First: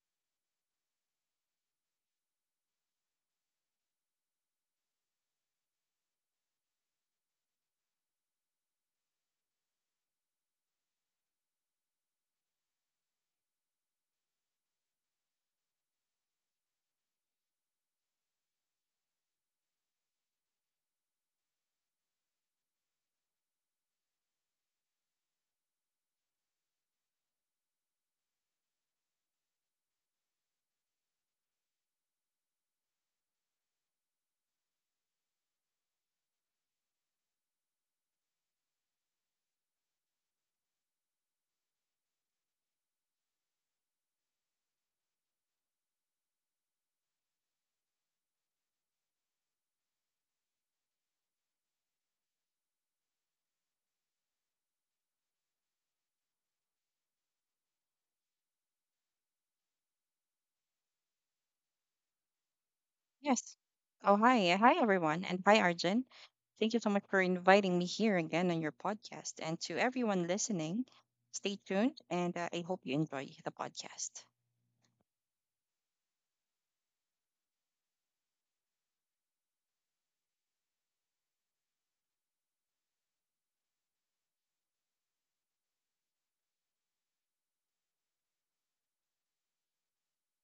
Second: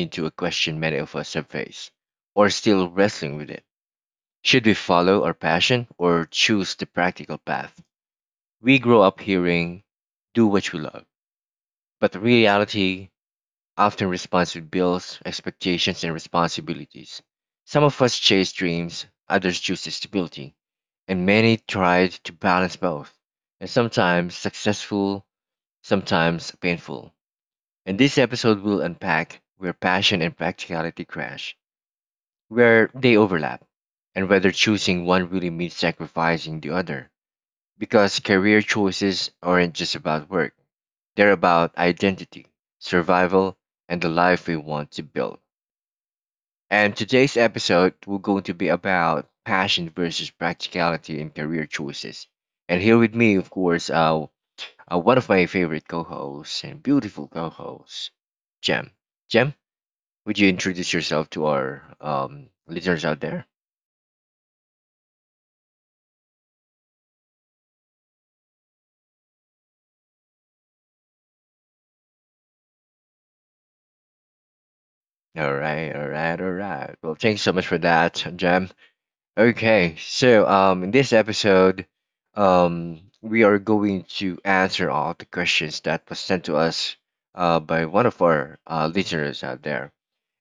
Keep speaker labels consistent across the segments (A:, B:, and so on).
A: into a question many of us have faced or still wrestling with it. Should we follow our passion or choose the practical path? We grow up hearing, do what you love, but the reality often responds with bills, expectations, and responsibilities. Some of us chase dreams, others choose stability, and many tried to balance both, and sometimes successful, sometimes painful. In this episode, we'll unpack where passion and practicality crash, where they overlap, and whether choosing one really means sacrificing the other. Because career choices aren't just about work, they're about identity, survival, and the life we want to build. And today's episode will going to be about passion versus practicality in career choices. And here with me, of course, one of my favorite co-hosts and beautiful co-hosts, Jem. Jem, would you introduce yourself to our listeners out there?
B: Yes. Oh, hi. Hi, everyone. And hi, Arjun. Thank you so much for inviting me here again on your podcast. And to everyone listening, stay tuned and I hope you enjoy the podcast.
A: All right, all right, all right. Well, thanks so much for that, Jam. Okay, so in this episode, we are going to answer all the questions that was sent to us by one of our listeners out there.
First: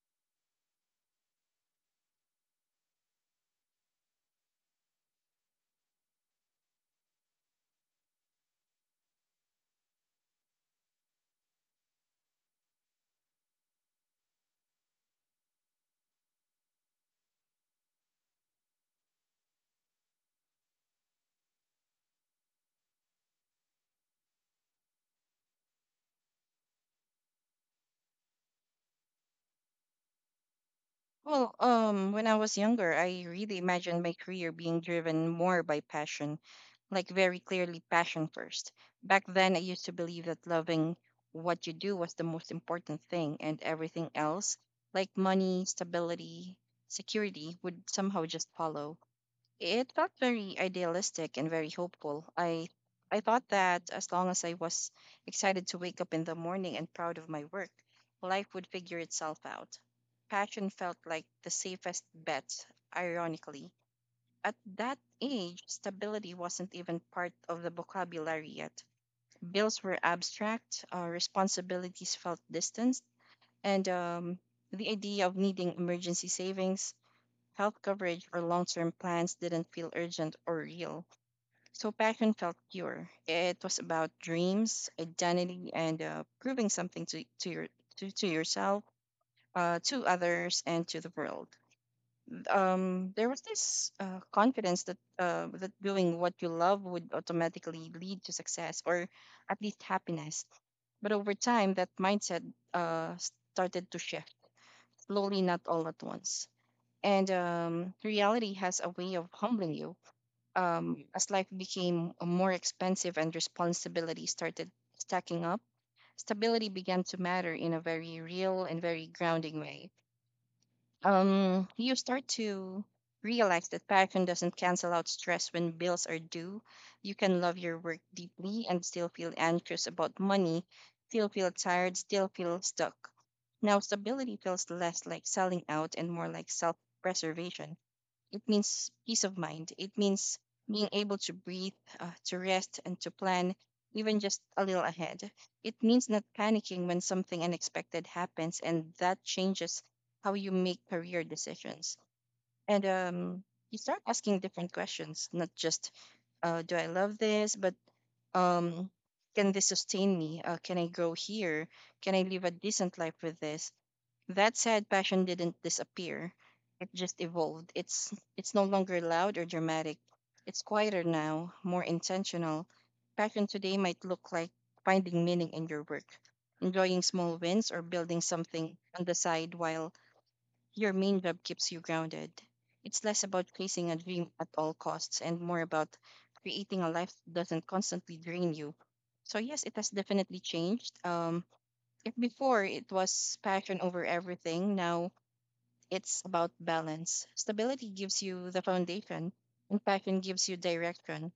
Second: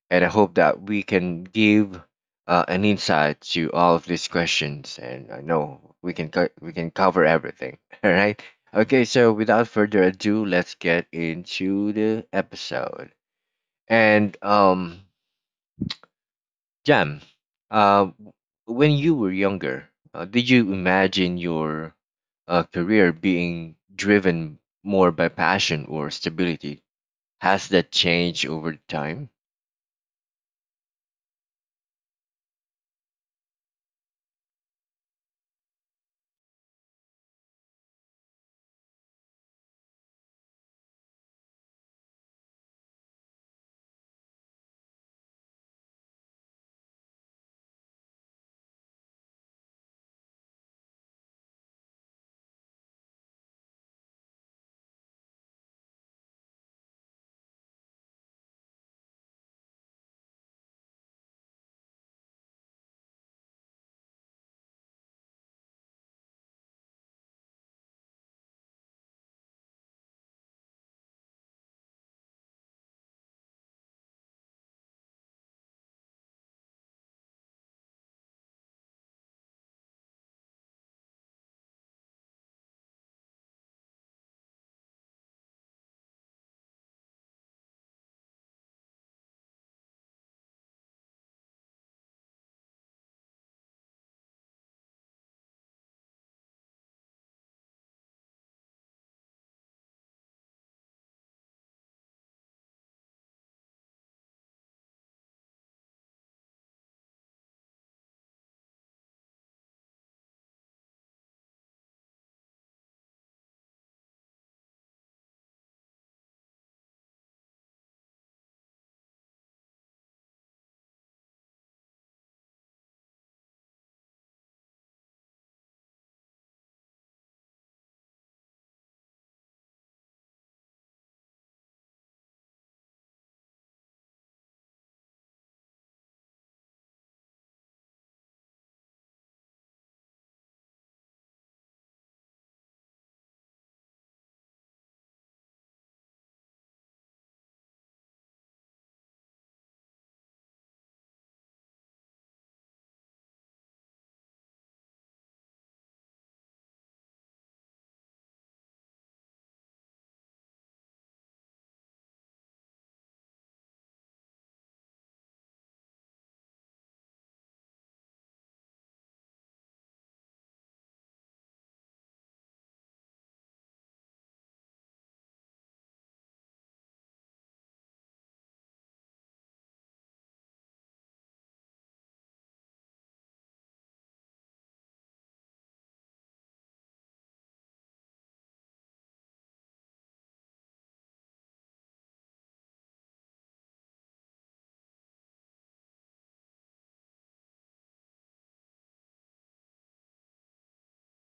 A: And I hope that we can give an insight to all of these questions. And I know we can we can cover everything. All right. Okay. So without further ado, let's get into the episode. And Jam, uh, when you were younger, did you imagine your career being driven more by passion or stability? Has that changed over time?
B: When I was younger, I really imagined my career being driven more by passion, like very clearly passion first. Back then, I used to believe that loving what you do was the most important thing and everything else, like money, stability, security, would somehow just follow. It felt very idealistic and very hopeful. I thought that as long as I was excited to wake up in the morning and proud of my work, life would figure itself out. Passion felt like the safest bet, ironically. At that age, stability wasn't even part of the vocabulary yet. Bills were abstract, responsibilities felt distant, and the idea of needing emergency savings, health coverage or long term plans didn't feel urgent or real. So passion felt pure. It was about dreams, identity, and proving something to yourself, to others, and to the world. There was this confidence that doing what you love would automatically lead to success or at least happiness. But over time, that mindset uh, started to shift slowly, not all at once. And reality has a way of humbling you as life became more expensive and responsibility started stacking up, stability began to matter in a very real and very grounding way. You start to realize that passion doesn't cancel out stress when bills are due. You can love your work deeply and still feel anxious about money, still feel tired, still feel stuck. Now, stability feels less like selling out and more like self preservation. It means peace of mind. It means being able to breathe, to rest, and to plan even just a little ahead. It means not panicking when something unexpected happens, and that changes how you make career decisions. And you start asking different questions, not just do I love this, but um, can this sustain me? Can I grow here? Can I live a decent life with this? That said, passion didn't disappear. It just evolved. It's no longer loud or dramatic. It's quieter now, more intentional. Passion today might look like finding meaning in your work, enjoying small wins or building something on the side while your main job keeps you grounded. It's less about chasing a dream at all costs and more about creating a life that doesn't constantly drain you. So yes, it has definitely changed. If before it was passion over everything, now it's about balance. Stability gives you the foundation, and passion gives you direction.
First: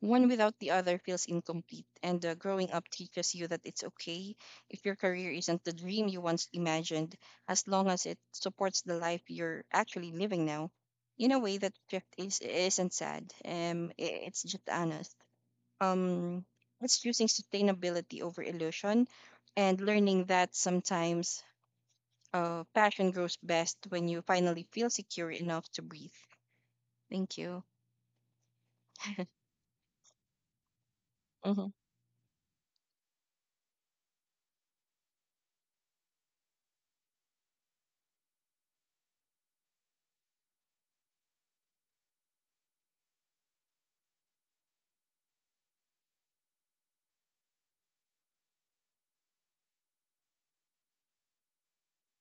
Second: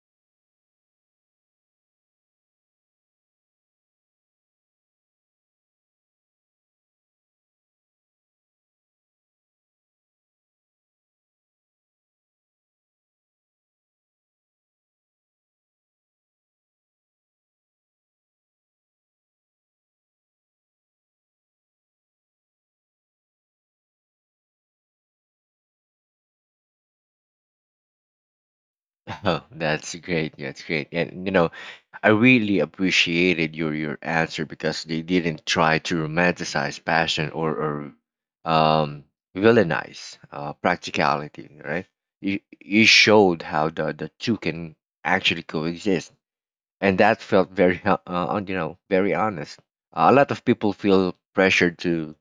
B: One without the other feels incomplete, and growing up teaches you that it's okay if your career isn't the dream you once imagined, as long as it supports the life you're actually living now. In a way, that shift isn't sad, it's just honest. um it's choosing sustainability over illusion and learning that sometimes passion grows best when you finally feel secure enough to breathe. Thank you.
A: Oh, that's great. That's great. And you know,
B: Mm-hmm.
A: I really appreciated your answer because they didn't try to romanticize passion or or um villainize practicality, right? You showed how the two can actually coexist, and that felt very you know, very honest. A lot of people feel pressured to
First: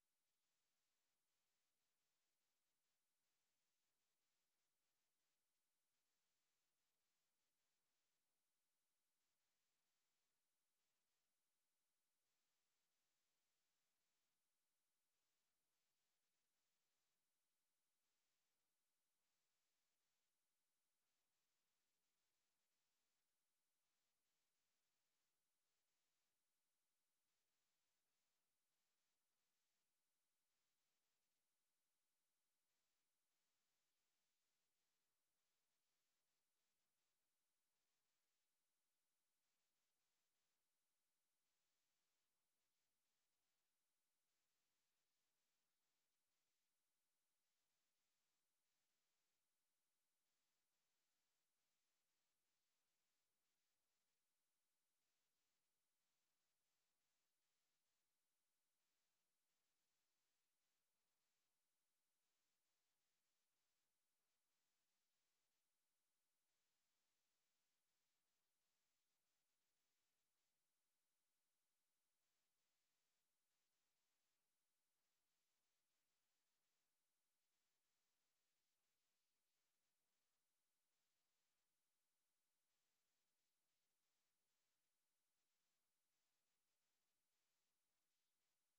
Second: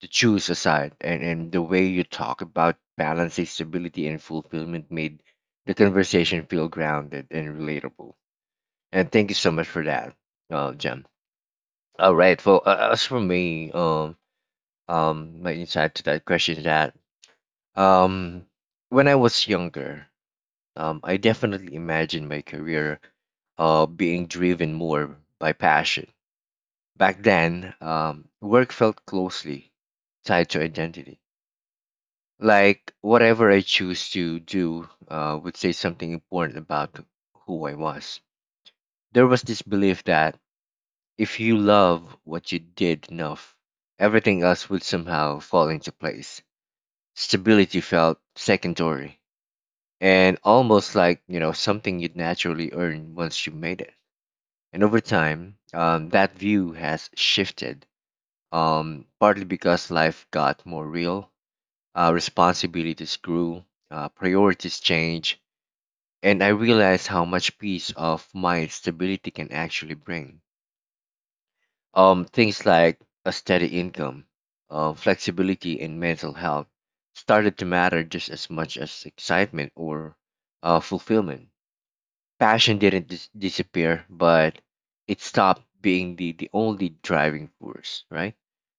A: choose a side, and the way you talk about balancing stability and fulfillment made the conversation feel grounded and relatable. And thank you so much for that, Jim. All right. Well, as for me, my insight to that question is that um, when I was younger, I definitely imagined my career being driven more by passion. Back then, work felt closely tied to identity. Like whatever I choose to do would say something important about who I was. There was this belief that if you love what you did enough, everything else would somehow fall into place. Stability felt secondary and almost like, you know, something you'd naturally earn once you made it. And over time, that view has shifted, partly because life got more real, responsibilities grew, priorities changed, and I realized how much peace of mind stability can actually bring. Things like a steady income, flexibility, and mental health started to matter just as much as excitement or fulfillment. Passion didn't disappear, but it stopped being the only driving force, right?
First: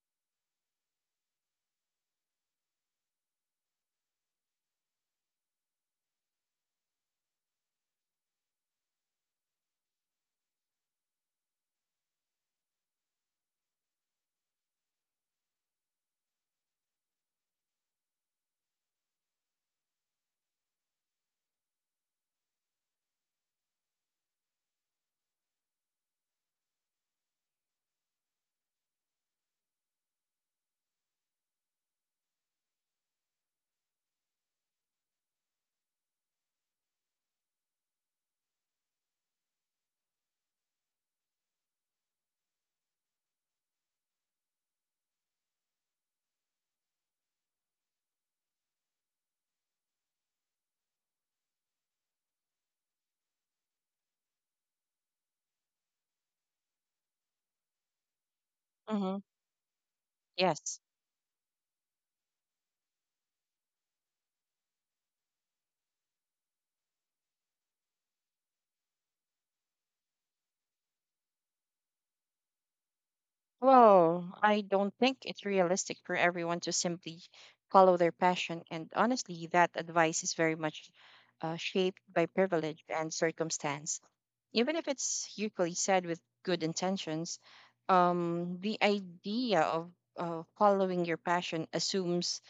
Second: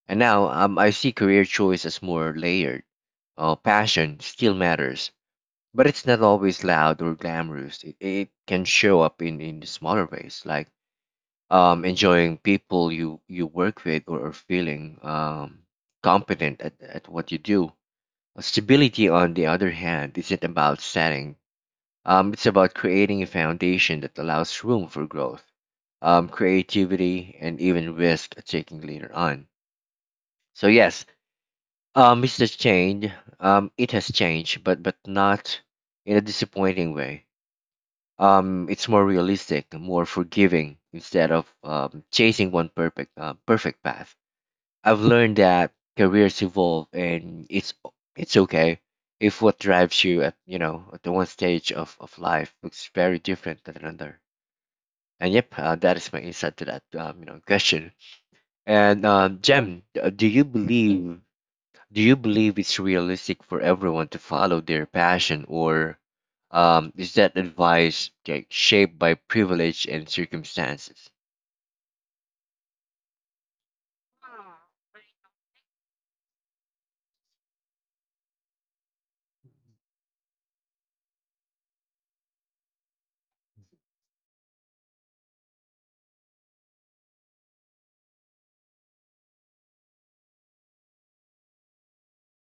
A: And now I see career choice as more layered. Passion still matters, but it's not always loud or glamorous. It can show up in smaller ways, like enjoying people you work with or feeling competent at what you do. Stability, on the other hand, isn't about setting. It's about creating a foundation that allows room for growth, creativity, and even risk taking later on. So yes, it's has changed. It has changed, but not in a disappointing way. It's more realistic, more forgiving, instead of chasing one perfect perfect path. I've learned that careers evolve and it's okay if what drives you at, you know, at the one stage of life looks very different than another. And yep, that is my insight to that you know, question. And
B: Mm-hmm.
A: Jem,
B: Yes.
A: do you believe it's realistic for everyone to follow their passion, or is that advice, like, shaped by privilege and circumstances?
B: Well, I don't think it's realistic for everyone to simply follow their passion. And honestly, that advice is very much shaped by privilege and circumstance. Even if it's usually said with good intentions, the idea of following your passion assumes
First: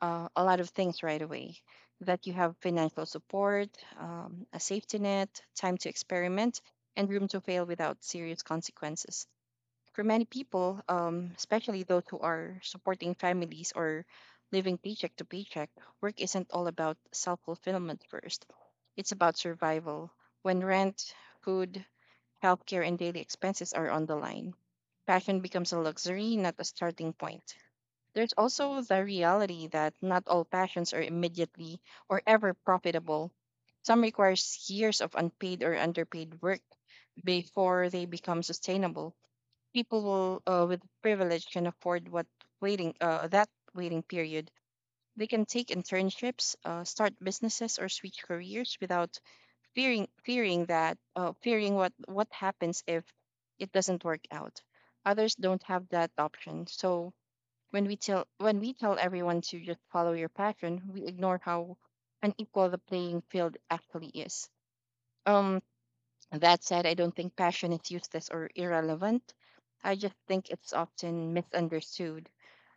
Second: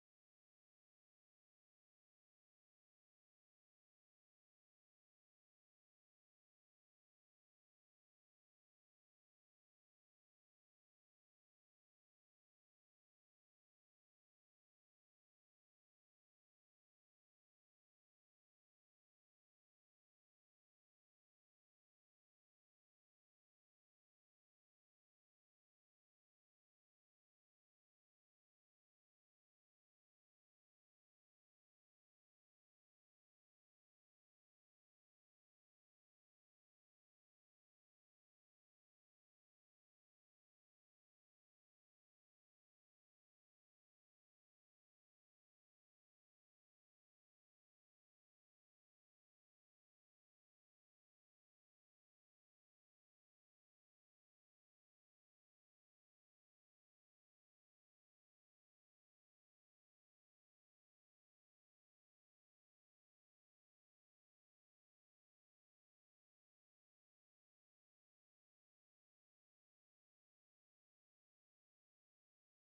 B: a lot of things right away, that you have financial support, a safety net, time to experiment, and room to fail without serious consequences. For many people, especially those who are supporting families or living paycheck to paycheck, work isn't all about self fulfillment first. It's about survival. When rent, food, healthcare, and daily expenses are on the line, passion becomes a luxury, not a starting point. There's also the reality that not all passions are immediately or ever profitable. Some requires years of unpaid or underpaid work before they become sustainable. People with privilege can afford what waiting that waiting period. They can take internships, start businesses, or switch careers without fearing what happens if it doesn't work out. Others don't have that option. So when we tell everyone to just follow your passion, we ignore how unequal the playing field actually is. Um, that said, I don't think passion is useless or irrelevant. I just think it's often misunderstood.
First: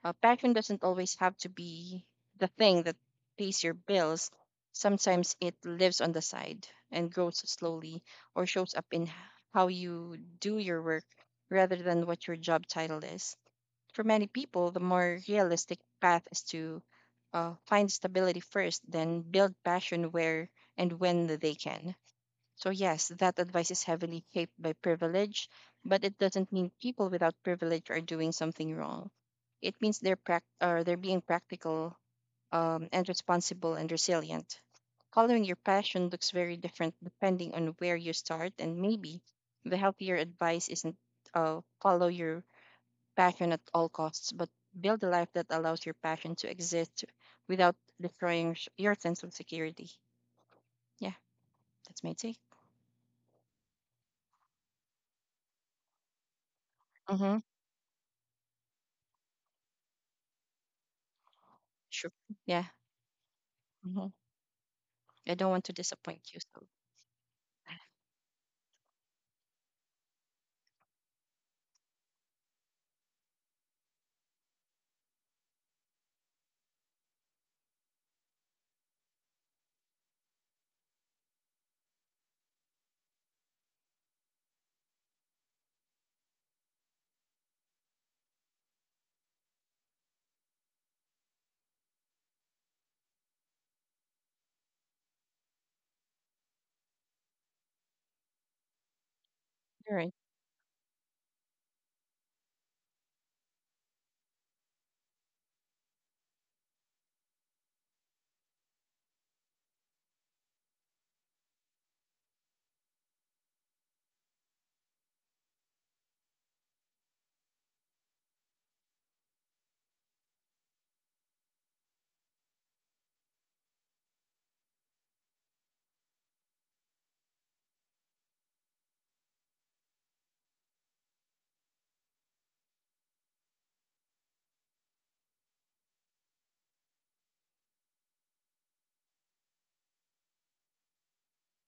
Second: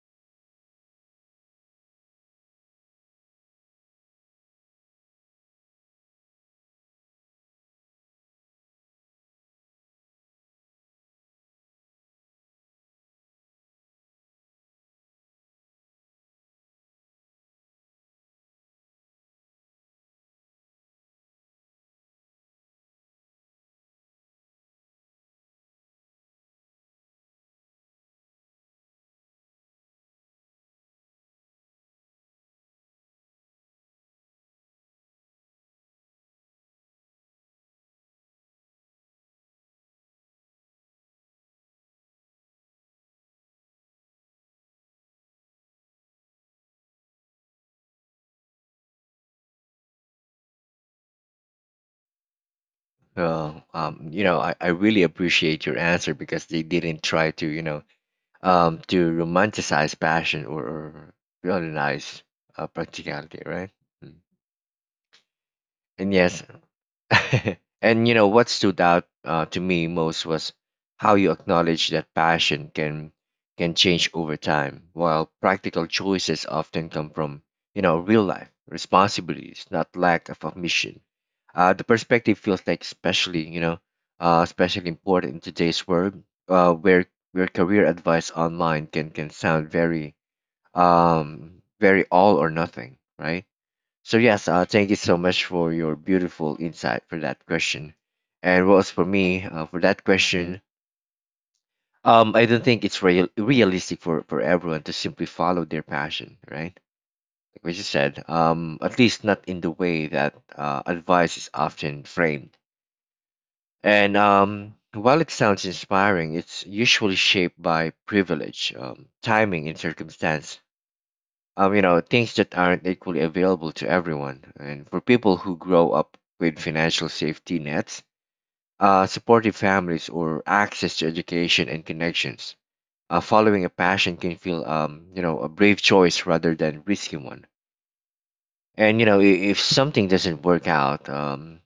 B: Passion doesn't always have to be the thing that pays your bills. Sometimes it lives on the side and grows slowly or shows up in how you do your work rather than what your job title is. For many people, the more realistic path is to find stability first, then build passion where and when they can. So, yes, that advice is heavily shaped by privilege, but it doesn't mean people without privilege are doing something wrong. It means they're being practical and responsible and resilient. Following your passion looks very different depending on where you start, and maybe the healthier advice isn't follow your passion at all costs, but build a life that allows your passion to exist without destroying your sense of security. Yeah, that's my take.
A: Well, you know, I really appreciate your answer because they didn't try
B: Mm-hmm.
A: to, you know, to romanticize passion or
B: Sure.
A: realize
B: Yeah.
A: practicality, right?
B: Hmm.
A: Mm.
B: I don't want to
A: And
B: disappoint you.
A: yes,
B: So,
A: and you know what stood out to me most was how you acknowledge that passion can change over time, while practical choices often come from, you know, real life responsibilities, not lack of ambition. The perspective feels like, especially, you know, especially important in today's world, uh, where where career advice online can sound very very all or nothing, right? So yes, thank you so much for your beautiful insight for that question. And what was for me for
B: all
A: that
B: right.
A: question, I don't think it's realistic for everyone to simply follow their passion, right? Like what you said, at least not in the way that advice is often framed. And while it sounds inspiring, it's usually shaped by privilege, timing, and circumstance, you know, things that aren't equally available to everyone. And for people who grow up with financial safety nets, supportive families, or access to education and connections, following a passion can feel, you know, a brave choice rather than risky one. And you know, if something doesn't work out,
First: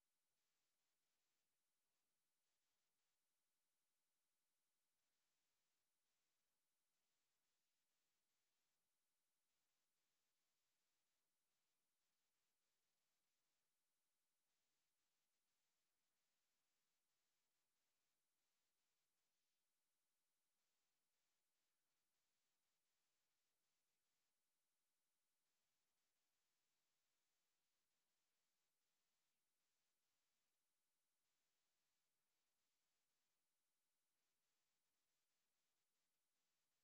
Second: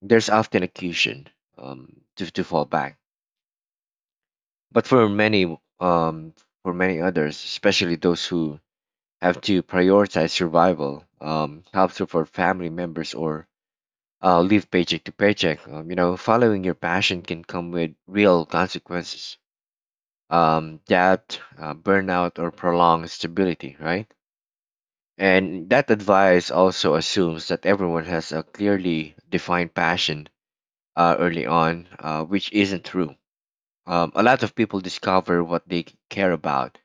A: there's often a cushion um, to fall back. But um, for many others, especially those who have to prioritize survival, help support family members, or live paycheck to paycheck. You know, following your passion can come with real consequences, debt, burnout, or prolonged stability, right? And that advice also assumes that everyone has a clearly defined passion early on, which isn't true. A lot of people discover what they care about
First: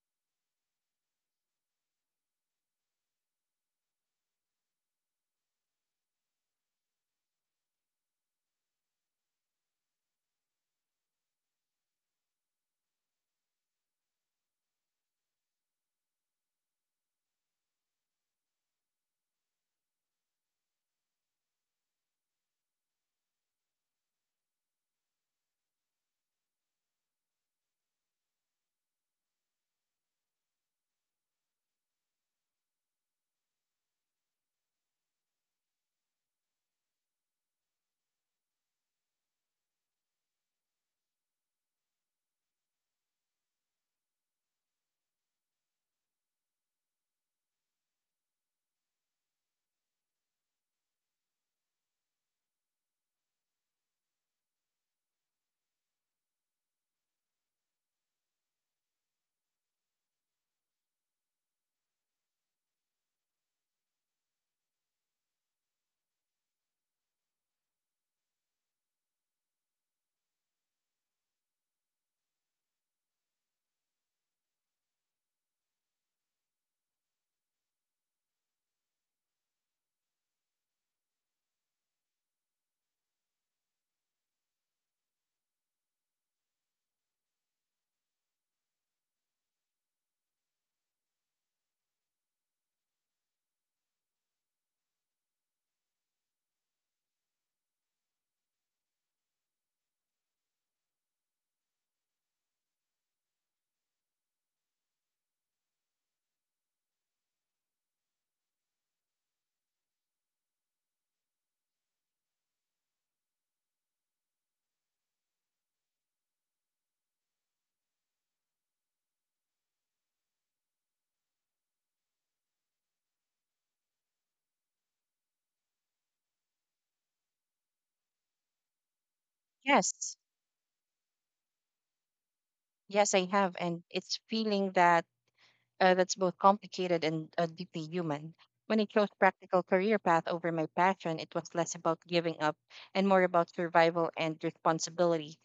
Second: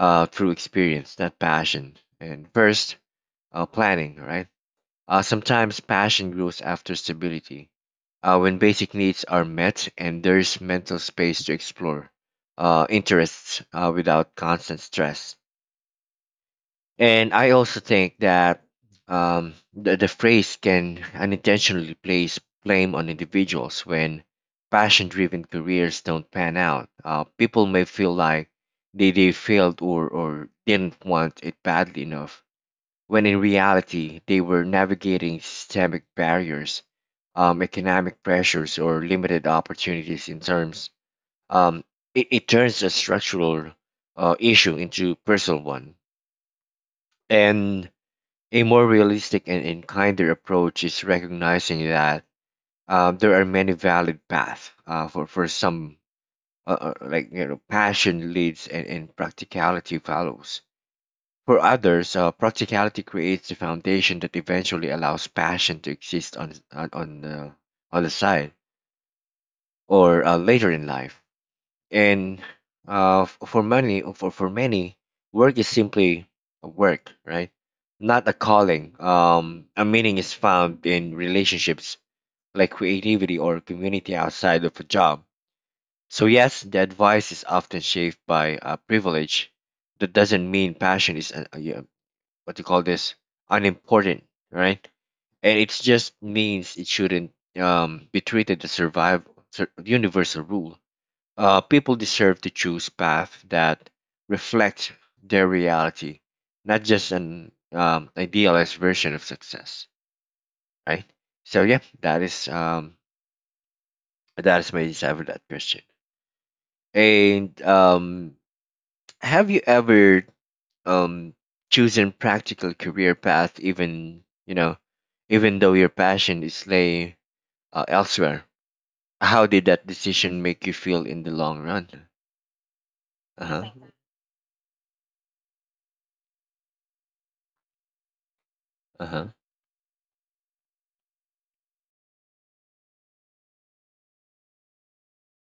A: through experience, not passion. And first, planning, right? Sometimes passion grows after stability, when basic needs are met and there's mental space to explore interests without constant stress. And I also think that the, phrase can unintentionally place blame on individuals when passion driven careers don't pan out. People may feel like they failed or didn't want it badly enough when in reality they were navigating systemic barriers, economic pressures, or limited opportunities in terms. Um, it turns a structural issue into personal one. And a more realistic and kinder approach is recognizing that there are many valid paths for some, like, you know, passion leads and practicality follows. For others, practicality creates the foundation that eventually allows passion to exist on the side or later in life. And for many, work is simply a work, right? Not a calling. A meaning is found in relationships, like creativity or community outside of a job. So yes, the advice is often shaped by privilege. That doesn't mean passion is what you call this unimportant, right? And it just means it shouldn't be treated as universal rule. People deserve to choose path that reflect their reality, not just an idealized version of success, right? So yeah, that is my answer for that question. And have you ever um, choosing practical career path, even you know, even though your passion is lay elsewhere? How did that
B: Yes.
A: decision make you feel in the long run?
B: Yes, I have.
A: Uh-huh.
B: And it's feeling that that's both complicated and deeply human. When I chose
A: Uh-huh.
B: practical career path over my passion, it was less about giving up and more about survival and responsibility.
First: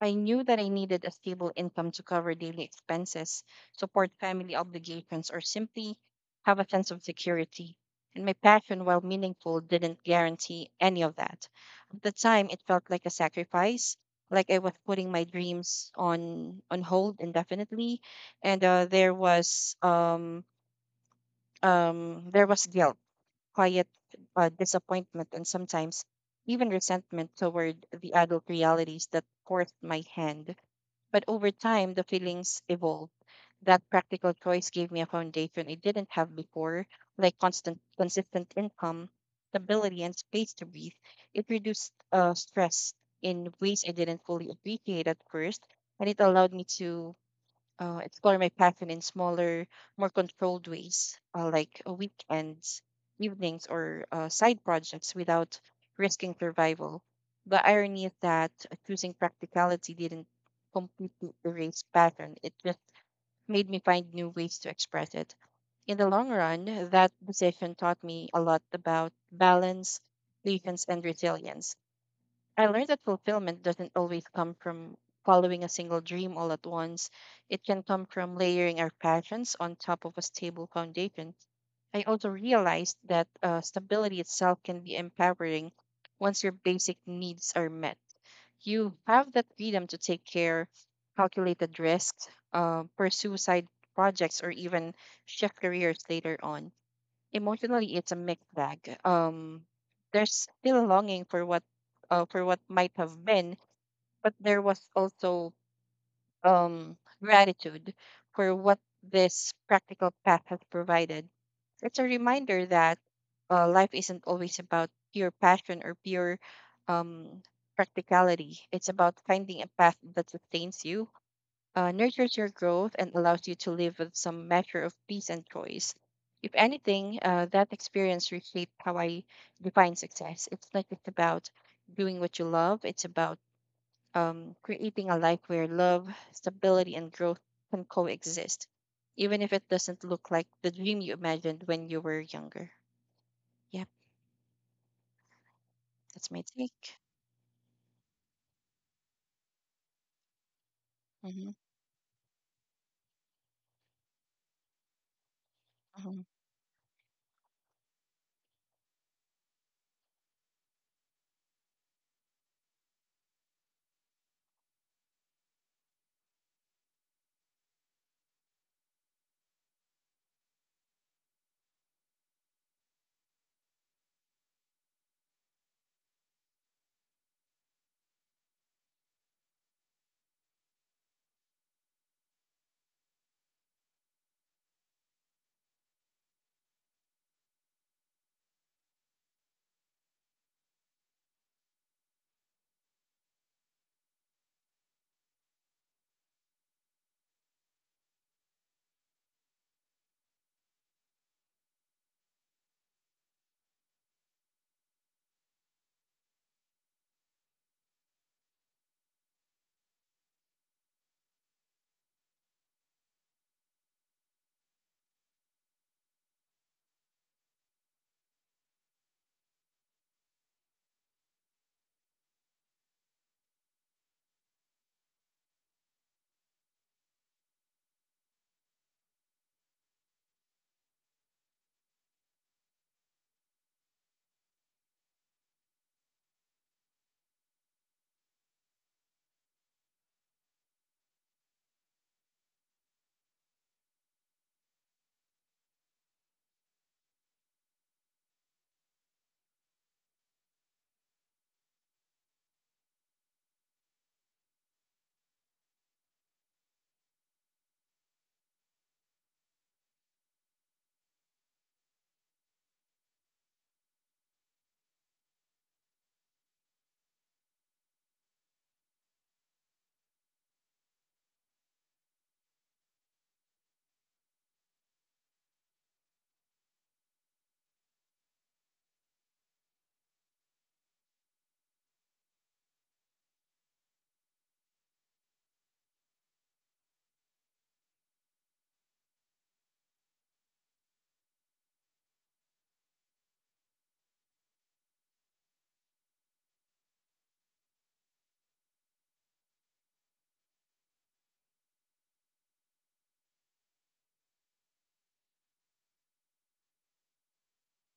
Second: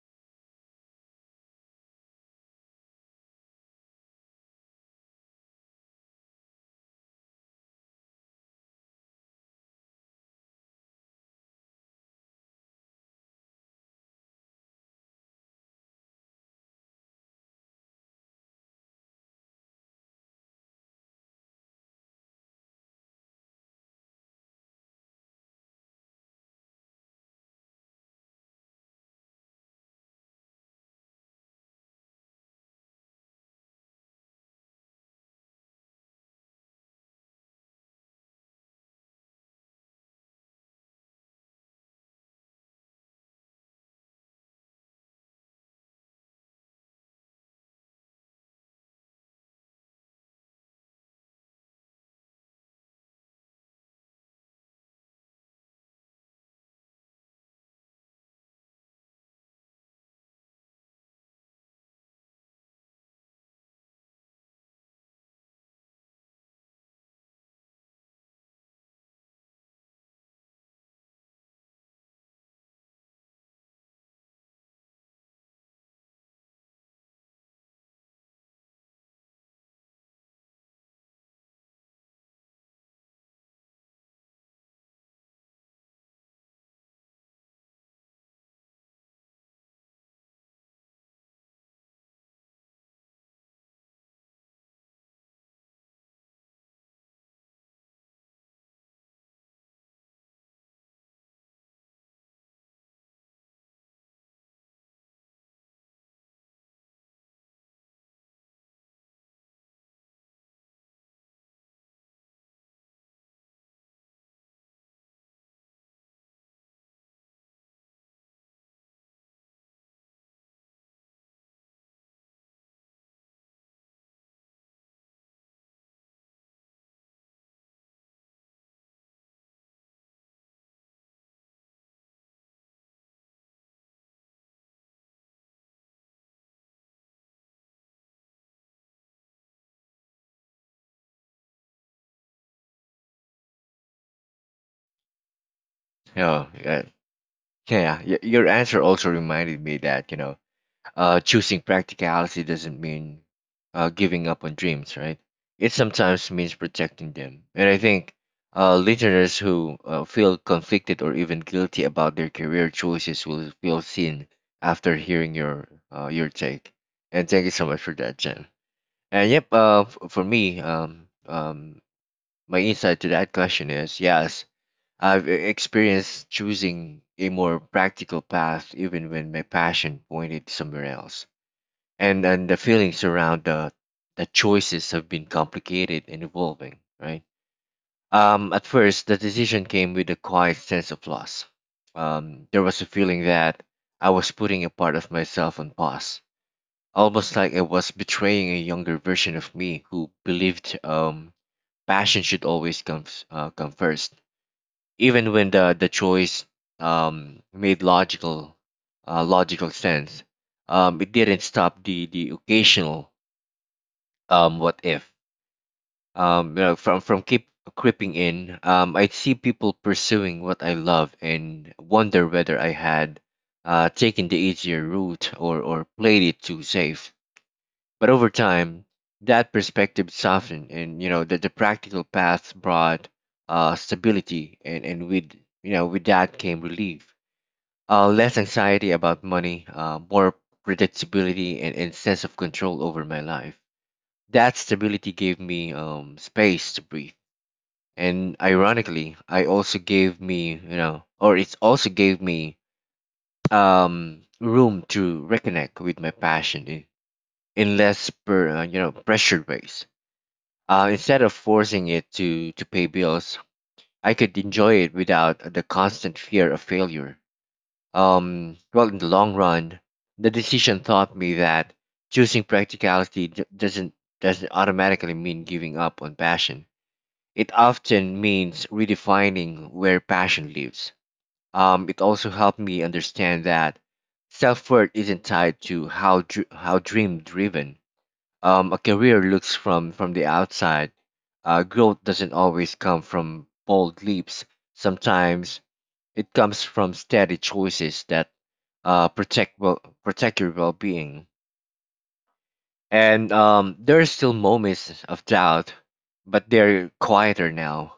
B: I knew that I needed a stable income to cover daily expenses, support family obligations, or simply have a sense of security. And my passion, while meaningful, didn't guarantee any of that. At the time, it felt like a sacrifice, like I was putting my dreams on hold indefinitely, and there was guilt, quiet disappointment, and sometimes even resentment toward the adult realities that forced my hand. But over time, the feelings evolved. That practical choice gave me a foundation I didn't have before, like constant, consistent income, stability, and space to breathe. It reduced stress in ways I didn't fully appreciate at first, and it allowed me to explore my passion in smaller, more controlled ways, like weekends, evenings, or side projects without risking survival. The irony is that choosing practicality didn't completely erase passion, it just made me find new ways to express it. In the long run, that decision taught me a lot about balance, patience, and resilience. I learned that fulfillment doesn't always come from following a single dream all at once. It can come from layering our passions on top of a stable foundation. I also realized that stability itself can be empowering once your basic needs are met. You have that freedom to take care, calculated risks, pursue side projects, or even shift careers later on. Emotionally, it's a mixed bag. There's still a longing for what might have been, but there was also um, gratitude for what this practical path has provided. It's a reminder that life isn't always about pure passion or pure um, practicality. It's about finding a path that sustains you, nurtures your growth and allows you to live with some measure of peace and choice. If anything, that experience reshaped how I define success. It's not just about doing what you love, it's about creating a life where love, stability, and growth can coexist, even if it doesn't look like the dream you imagined when you were younger. Yep, that's my
A: Oh, yeah,
B: take.
A: your answer also reminded me that, you know,
B: Hmm.
A: choosing practicality doesn't mean giving up on dreams, right? It
B: Hmm.
A: sometimes means protecting them. And I think listeners who feel conflicted or even guilty about their career choices will feel seen after hearing your take. And thank you so much for that, Jen. And yep, for me, my insight to that question is yes, I've experienced choosing a more practical path even when my passion pointed somewhere else, and the feelings around the choices have been complicated and evolving, right? At first, the decision came with a quiet sense of loss. There was a feeling that I was putting a part of myself on pause, almost like I was betraying a younger version of me who believed passion should always come come first, even when the choice made logical sense. It didn't stop the occasional what if from keep creeping in. I'd see people pursuing what I love and wonder whether I had taken the easier route, or played it too safe. But over time, that perspective softened, and that the practical paths brought stability, and with you know with that came relief. Less anxiety about money, more predictability, and sense of control over my life. That stability gave me space to breathe. And ironically, I also gave me, or it also gave me room to reconnect with my passion in less, pressured ways. Instead of forcing it to pay bills, I could enjoy it without the constant fear of failure. In the long run, the decision taught me that choosing practicality doesn't automatically mean giving up on passion. It often means redefining where passion lives. It also helped me understand that self worth isn't tied to how how dream driven a career looks from the outside. Growth doesn't always come from bold leaps. Sometimes it comes from steady choices that protect your well being. And there are still moments of doubt, but they're quieter now.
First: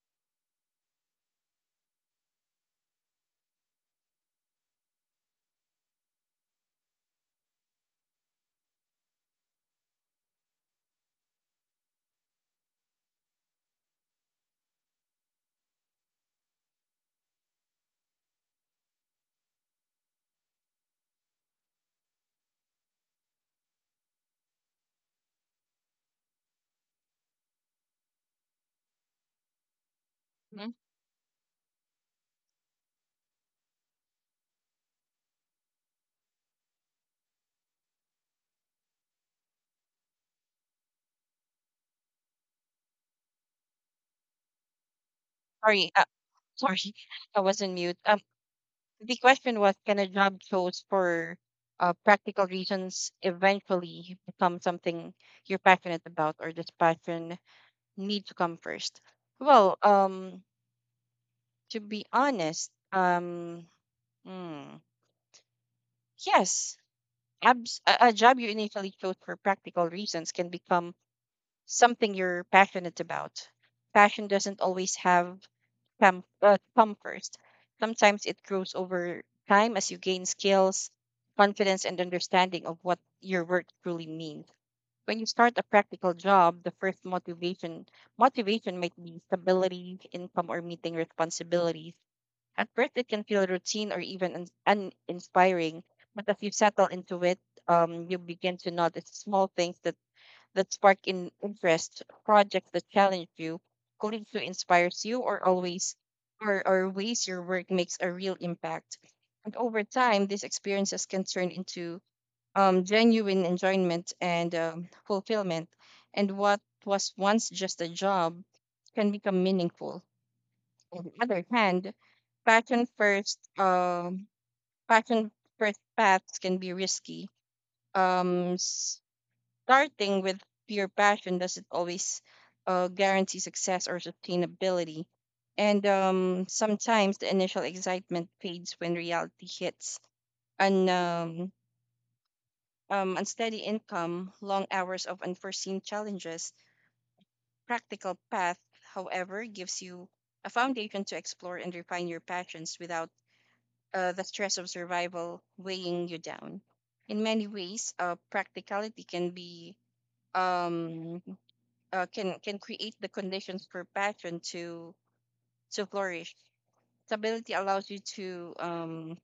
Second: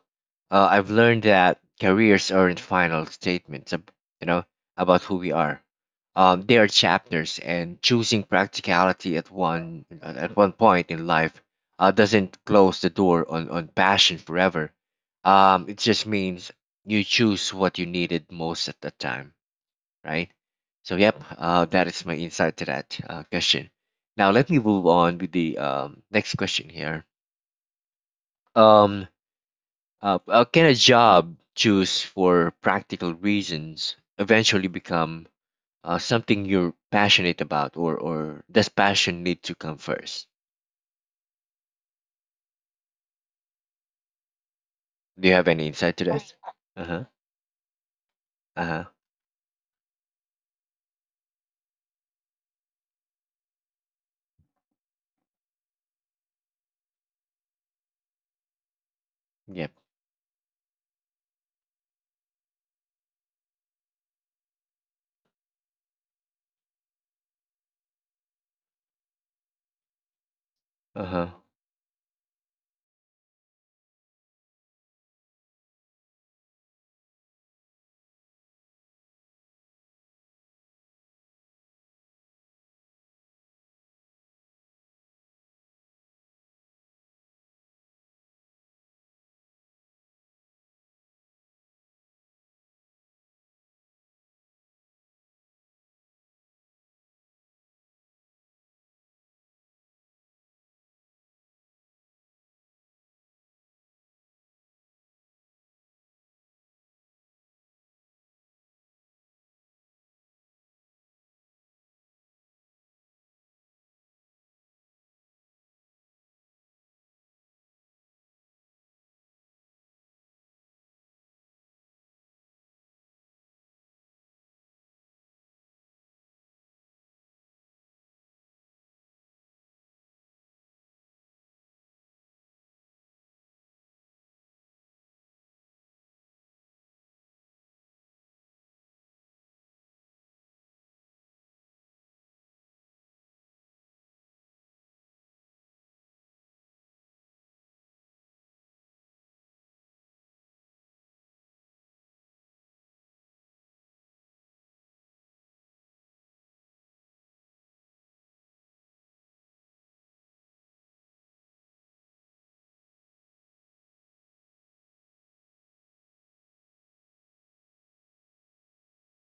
A: I've learned that careers aren't final statements, you know, about who we are. They are chapters, and choosing practicality at one point in life doesn't close the door on passion forever. It just means you choose what you needed most at that time, right? So, yep, that is my insight to that question. Now, let me move on with the next question here. Um, can a job choose for practical reasons eventually become something you're passionate about, or does passion need to come first? Do you have any
B: Sorry,
A: insight to
B: uh,
A: that?
B: Sorry,
A: Uh huh.
B: I was on mute.
A: Uh huh.
B: The question was, can a job chose for practical reasons eventually become something you're passionate about, or does passion need to come first?
A: Yep.
B: Well, um, to be honest, hmm, yes, a job you initially chose for practical reasons can become
A: Uh huh.
B: something you're passionate about. Passion doesn't always have come, come first. Sometimes it grows over time as you gain skills, confidence, and understanding of what your work truly means. When you start a practical job, the first motivation might be stability, income, or meeting responsibilities. At first, it can feel routine or even uninspiring, but as you settle into it, you begin to notice small things that spark in interest, projects that challenge you, colleagues who inspires you, or ways your work makes a real impact. And over time, these experiences can turn into genuine enjoyment and fulfillment. And what was once just a job can become meaningful. On the other hand, passion first um passion first paths can be risky. um Starting with pure passion doesn't always guarantee success or sustainability. And sometimes the initial excitement fades when reality hits. And unsteady income, long hours of unforeseen challenges, practical path, however, gives you a foundation to explore and refine your passions without the stress of survival weighing you down. In many ways, practicality can be um, can create the conditions for passion to flourish. Stability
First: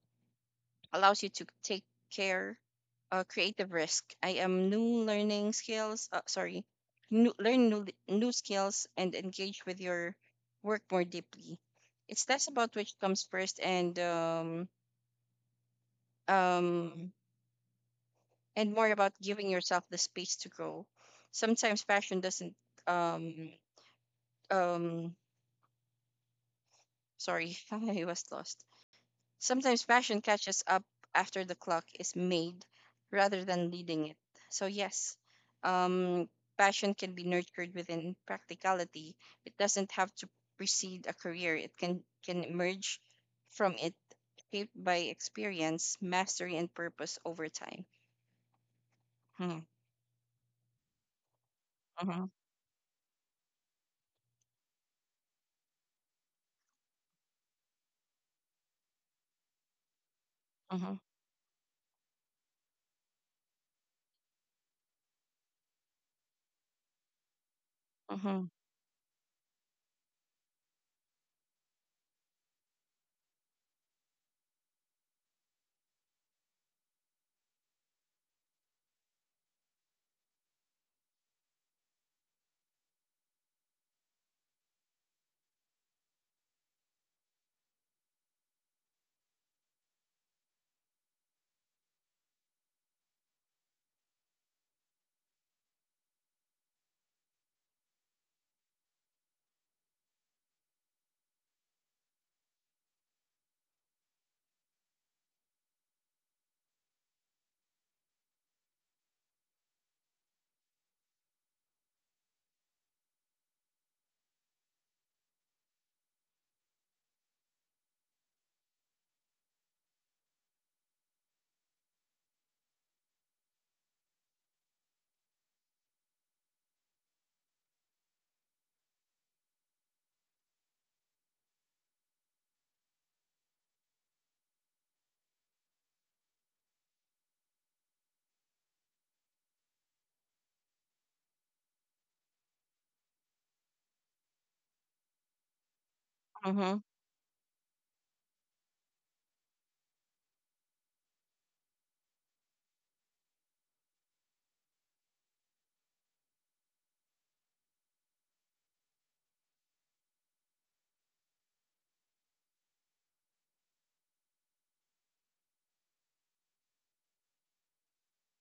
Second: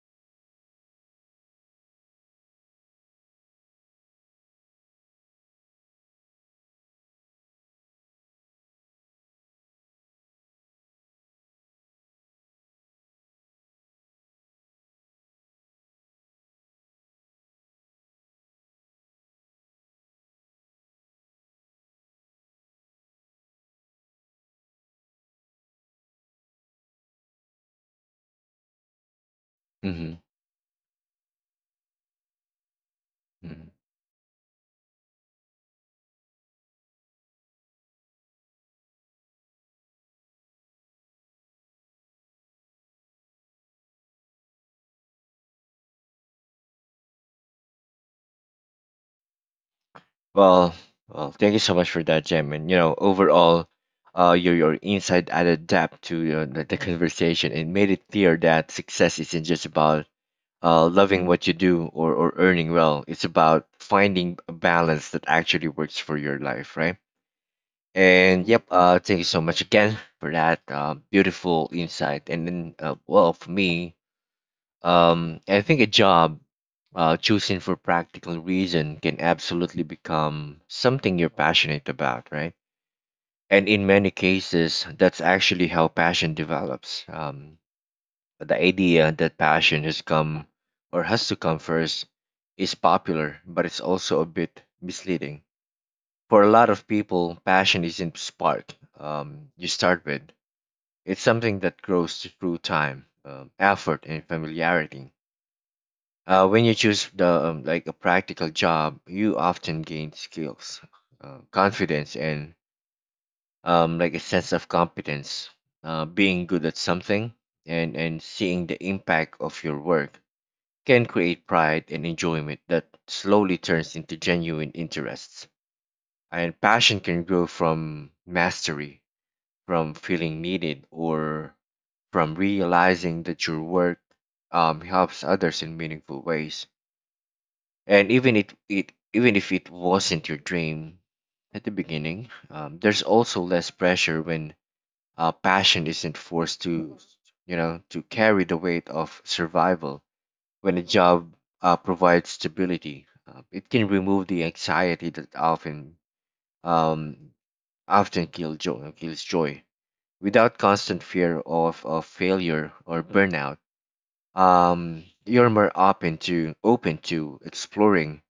B: allows you to take care, creative risk. I am new learning skills. Sorry, new, learn new skills and engage with your work more deeply. It's less about which comes first um, and more about giving yourself the space to grow. Sometimes passion doesn't, um, um, sorry, I was lost. Sometimes passion
A: Mm-hmm.
B: catches up after the clock is made rather than leading it. So, yes, um, passion can be nurtured within practicality. It doesn't have to precede a career, it can emerge from it, shaped by experience, mastery, and purpose over time. Hmm.
A: Well, well, thank you so much for
B: Mhm,
A: that, Jim. And you know, overall, your insight added depth to, you know, the conversation and made it clear that success isn't just about
B: mhm,
A: loving what you do, or earning well. It's about finding a balance that actually works for your life, right?
B: mhm,
A: And yep, thank you so much again for that beautiful insight. And then, for me, I think a job choosing for practical reason can absolutely become something you're passionate about, right? And in many cases, that's actually how passion develops. The idea that passion has come or has to come first is popular, but it's also a bit misleading. For a lot of people, passion isn't spark you start with. It's something that grows through time, effort, and familiarity. When you choose the like a practical job, you often gain skills, confidence, and like a sense of competence. Being good at something and seeing the impact of your work can create pride and enjoyment that slowly turns into genuine interests. And passion can grow from mastery, from feeling needed, or from realizing that your work helps others in meaningful ways, and even it even if it wasn't your dream at the beginning. There's also less pressure when passion isn't forced
B: mhm.
A: to, to carry the weight of survival. When a job provides stability, it can remove the anxiety that um, often kills joy. Without constant fear of failure or burnout, you're more open to exploring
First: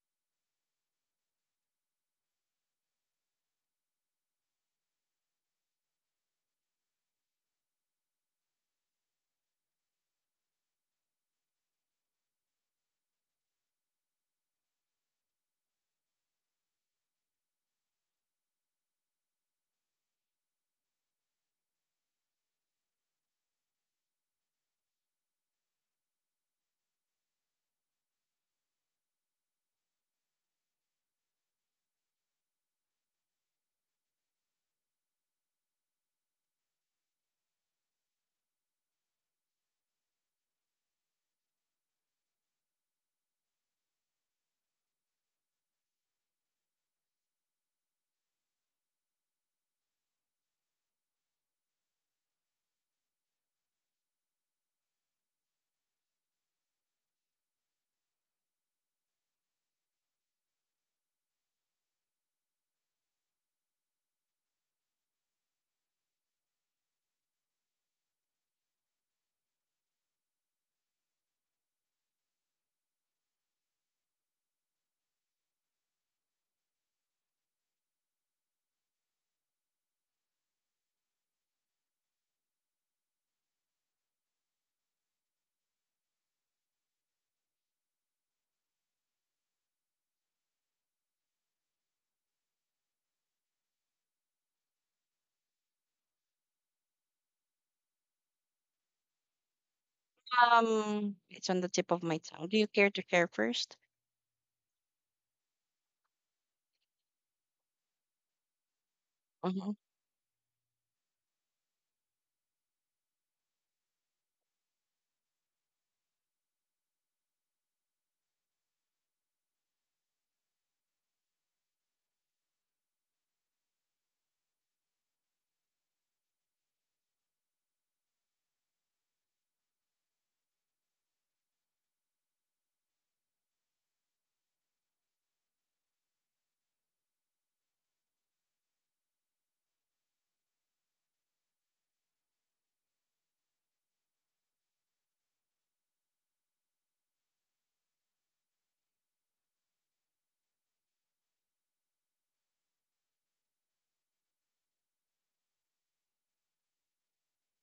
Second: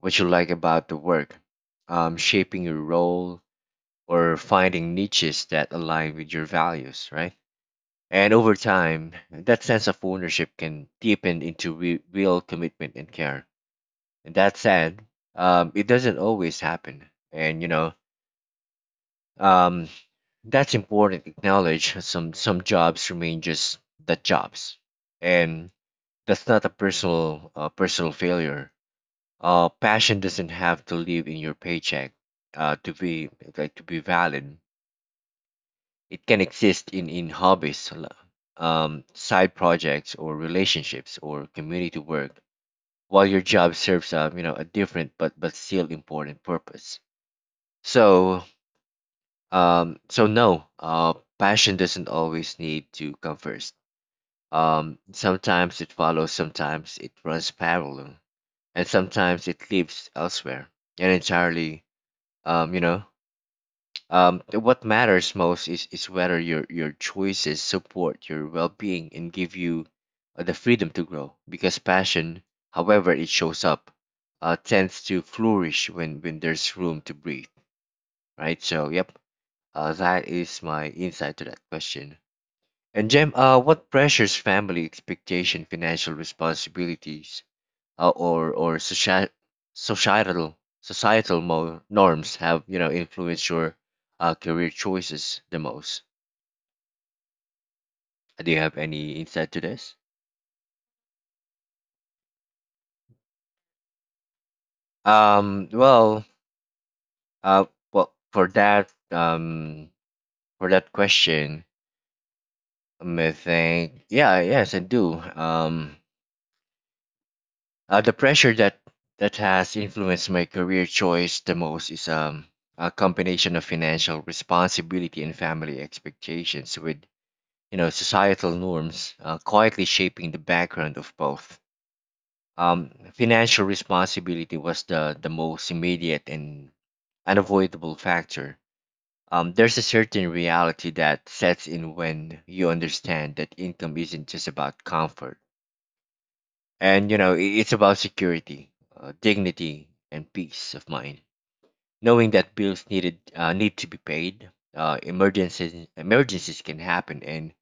A: what you like about the work, shaping your role, or finding niches that align with your values, right? And over time, that sense of ownership can deepen into real commitment and care. And that said, it doesn't always happen. And, um, that's important. Acknowledge some jobs remain just the jobs. And that's not a personal personal failure. Passion doesn't have to live in your paycheck to be to be valid. It can exist in hobbies, side projects, or relationships, or community work, while your job serves a, a different but still important purpose. So so no, passion doesn't always need to come first. Sometimes it follows, sometimes it runs parallel, and sometimes it lives elsewhere and entirely. um, you know what matters most is whether your choices support your well being and give you the freedom to grow. Because passion, however it shows up, tends to flourish when there's room to breathe, right? So, yep, that is my insight to that question. And Jem, what pressures, family expectation, financial responsibilities or societal norms have, you know, influenced your career choices the most? Do you have any insight to this?
B: It's on the tip of my tongue. Do you care to share first?
A: Um, well, uh, for that,
B: Mm-hmm,
A: for that question, I think, yeah, yes, I do. The pressure that has influenced my career choice the most is a combination of financial responsibility and family expectations, with, you know, societal norms quietly shaping the background of both. Financial responsibility was the most immediate and unavoidable factor. There's a certain reality that sets in when you understand that income isn't just about comfort. And, you know, it's about security, dignity, and peace of mind. Knowing that bills needed need to be paid, emergencies can happen, and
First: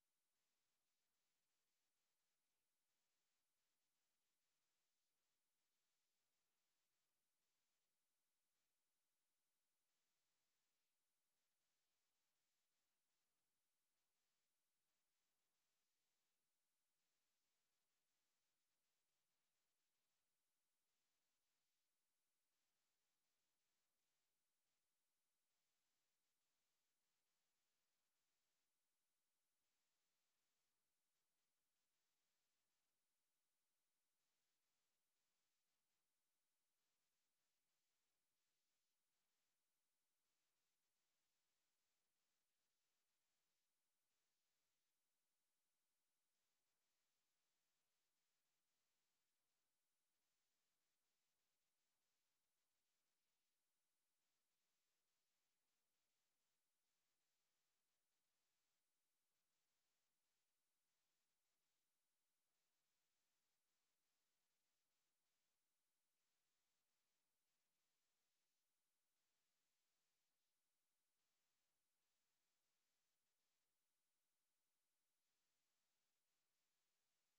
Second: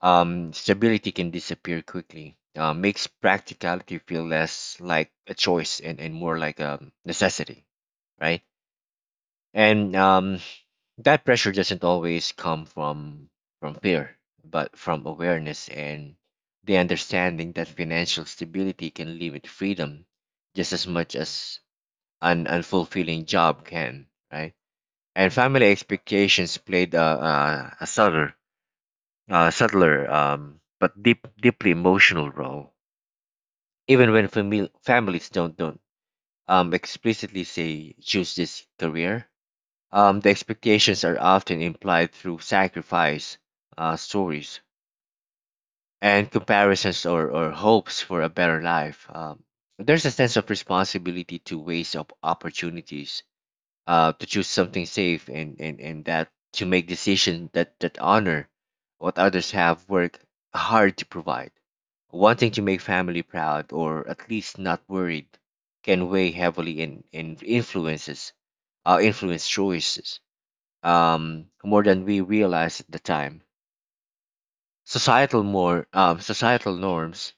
A: stability can disappear quickly, makes practicality feel less like a choice, and more like a necessity, right? And that pressure doesn't always come from fear, but from awareness and the understanding that financial stability can limit freedom just as much as an unfulfilling job can, right? And family expectations played a subtle subtler but deep, deeply emotional role. Even when families don't explicitly say choose this career, the expectations are often implied through sacrifice stories and comparisons, or hopes for a better life. There's a sense of responsibility to waste up opportunities, to choose something safe, and that to make decisions that, that honor what others have worked hard to provide. Wanting to make family proud, or at least not worried, can weigh heavily in influence choices more than we realize at the time. Societal norms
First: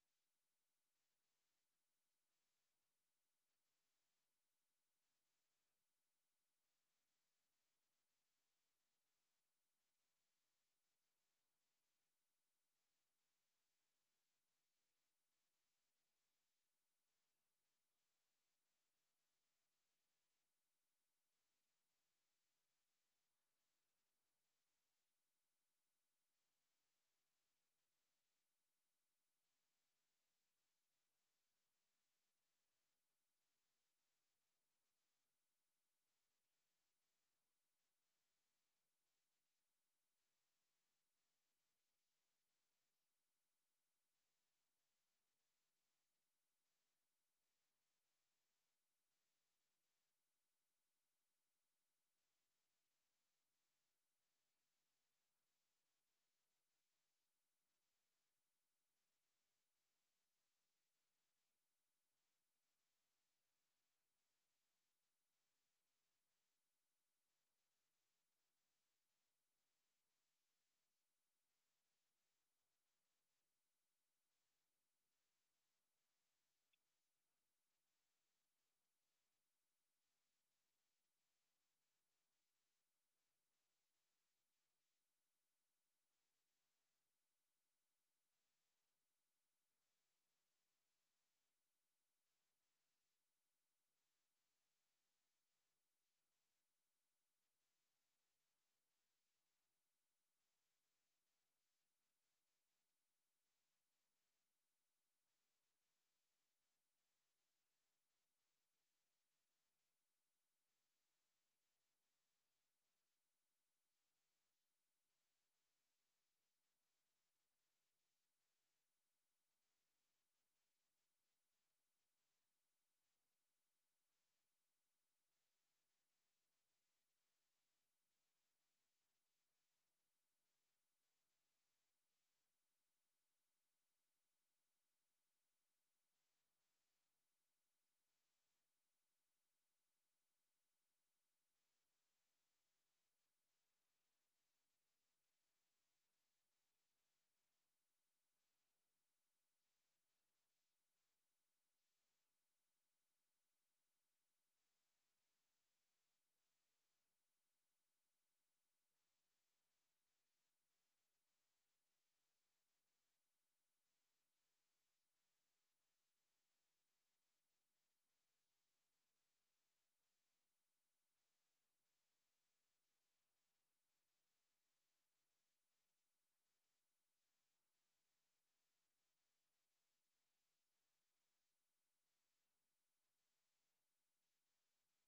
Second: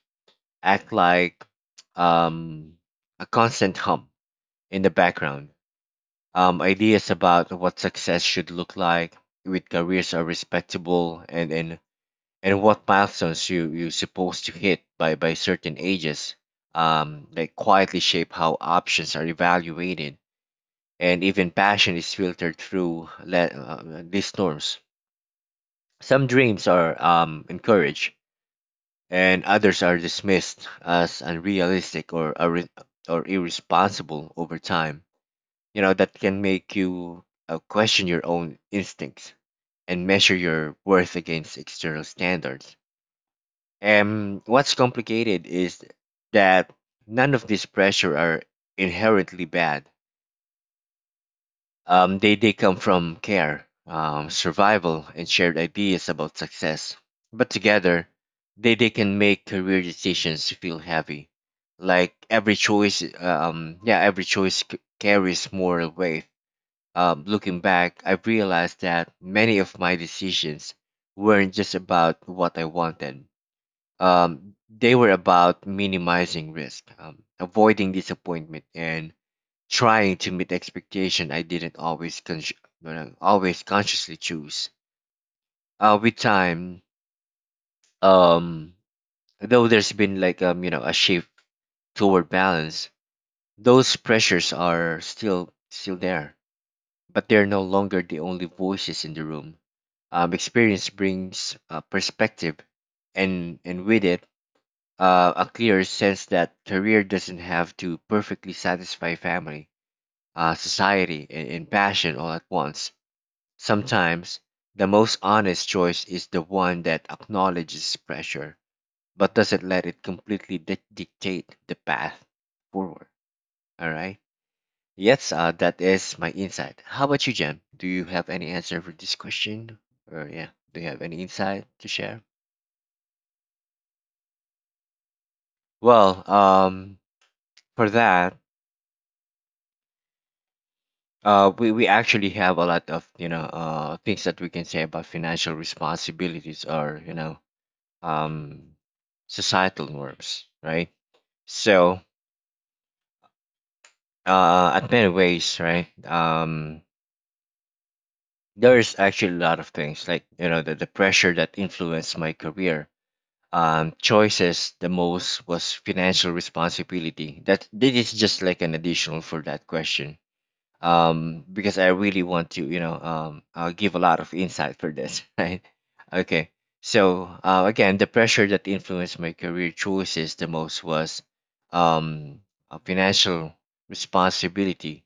A: act like um, a constant hum in the background. Ideas about what success should look like, with careers are respectable, and and what milestones you, you supposed to hit by certain ages, that quietly shape how options are evaluated. And even passion is filtered through these norms. Some dreams are encouraged, and others are dismissed as unrealistic, or irresponsible. Over time, you know, that can make you question your own instincts and measure your worth against external standards. And what's complicated is that none of these pressure are inherently bad. They come from care, survival, and shared ideas about success. But together, they can make career decisions feel heavy, like every choice carries moral weight. Looking back, I've realized that many of my decisions weren't just about what I wanted. They were about minimizing risk, avoiding disappointment, and trying to meet expectation I didn't always con- no, no, always consciously choose. With time, um, though there's been a shift toward balance. Those pressures are still there, but they're no longer the only voices in the room. Experience brings perspective, and with it, a clear sense that career doesn't have to perfectly satisfy family, society, and passion all at once. Sometimes the most honest choice is the one that acknowledges pressure but doesn't let it completely dictate the path forward. All right. Yes, that is my insight. How about you, Jem? Do you have any answer for this question? Or yeah, do you have any insight to share? Well, um, for that, we actually have a lot of, you know, things that we can say about financial responsibilities, or, you know, um, societal norms, right? So, at many ways, right? There's actually a lot of things, like, you know, the pressure that influenced my career. Choices the most was financial responsibility. That this is just like an additional for that question, because I really want to, you know, give a lot of insight for this, right? Okay. So again, the pressure that influenced my career choices the most was um, financial responsibility,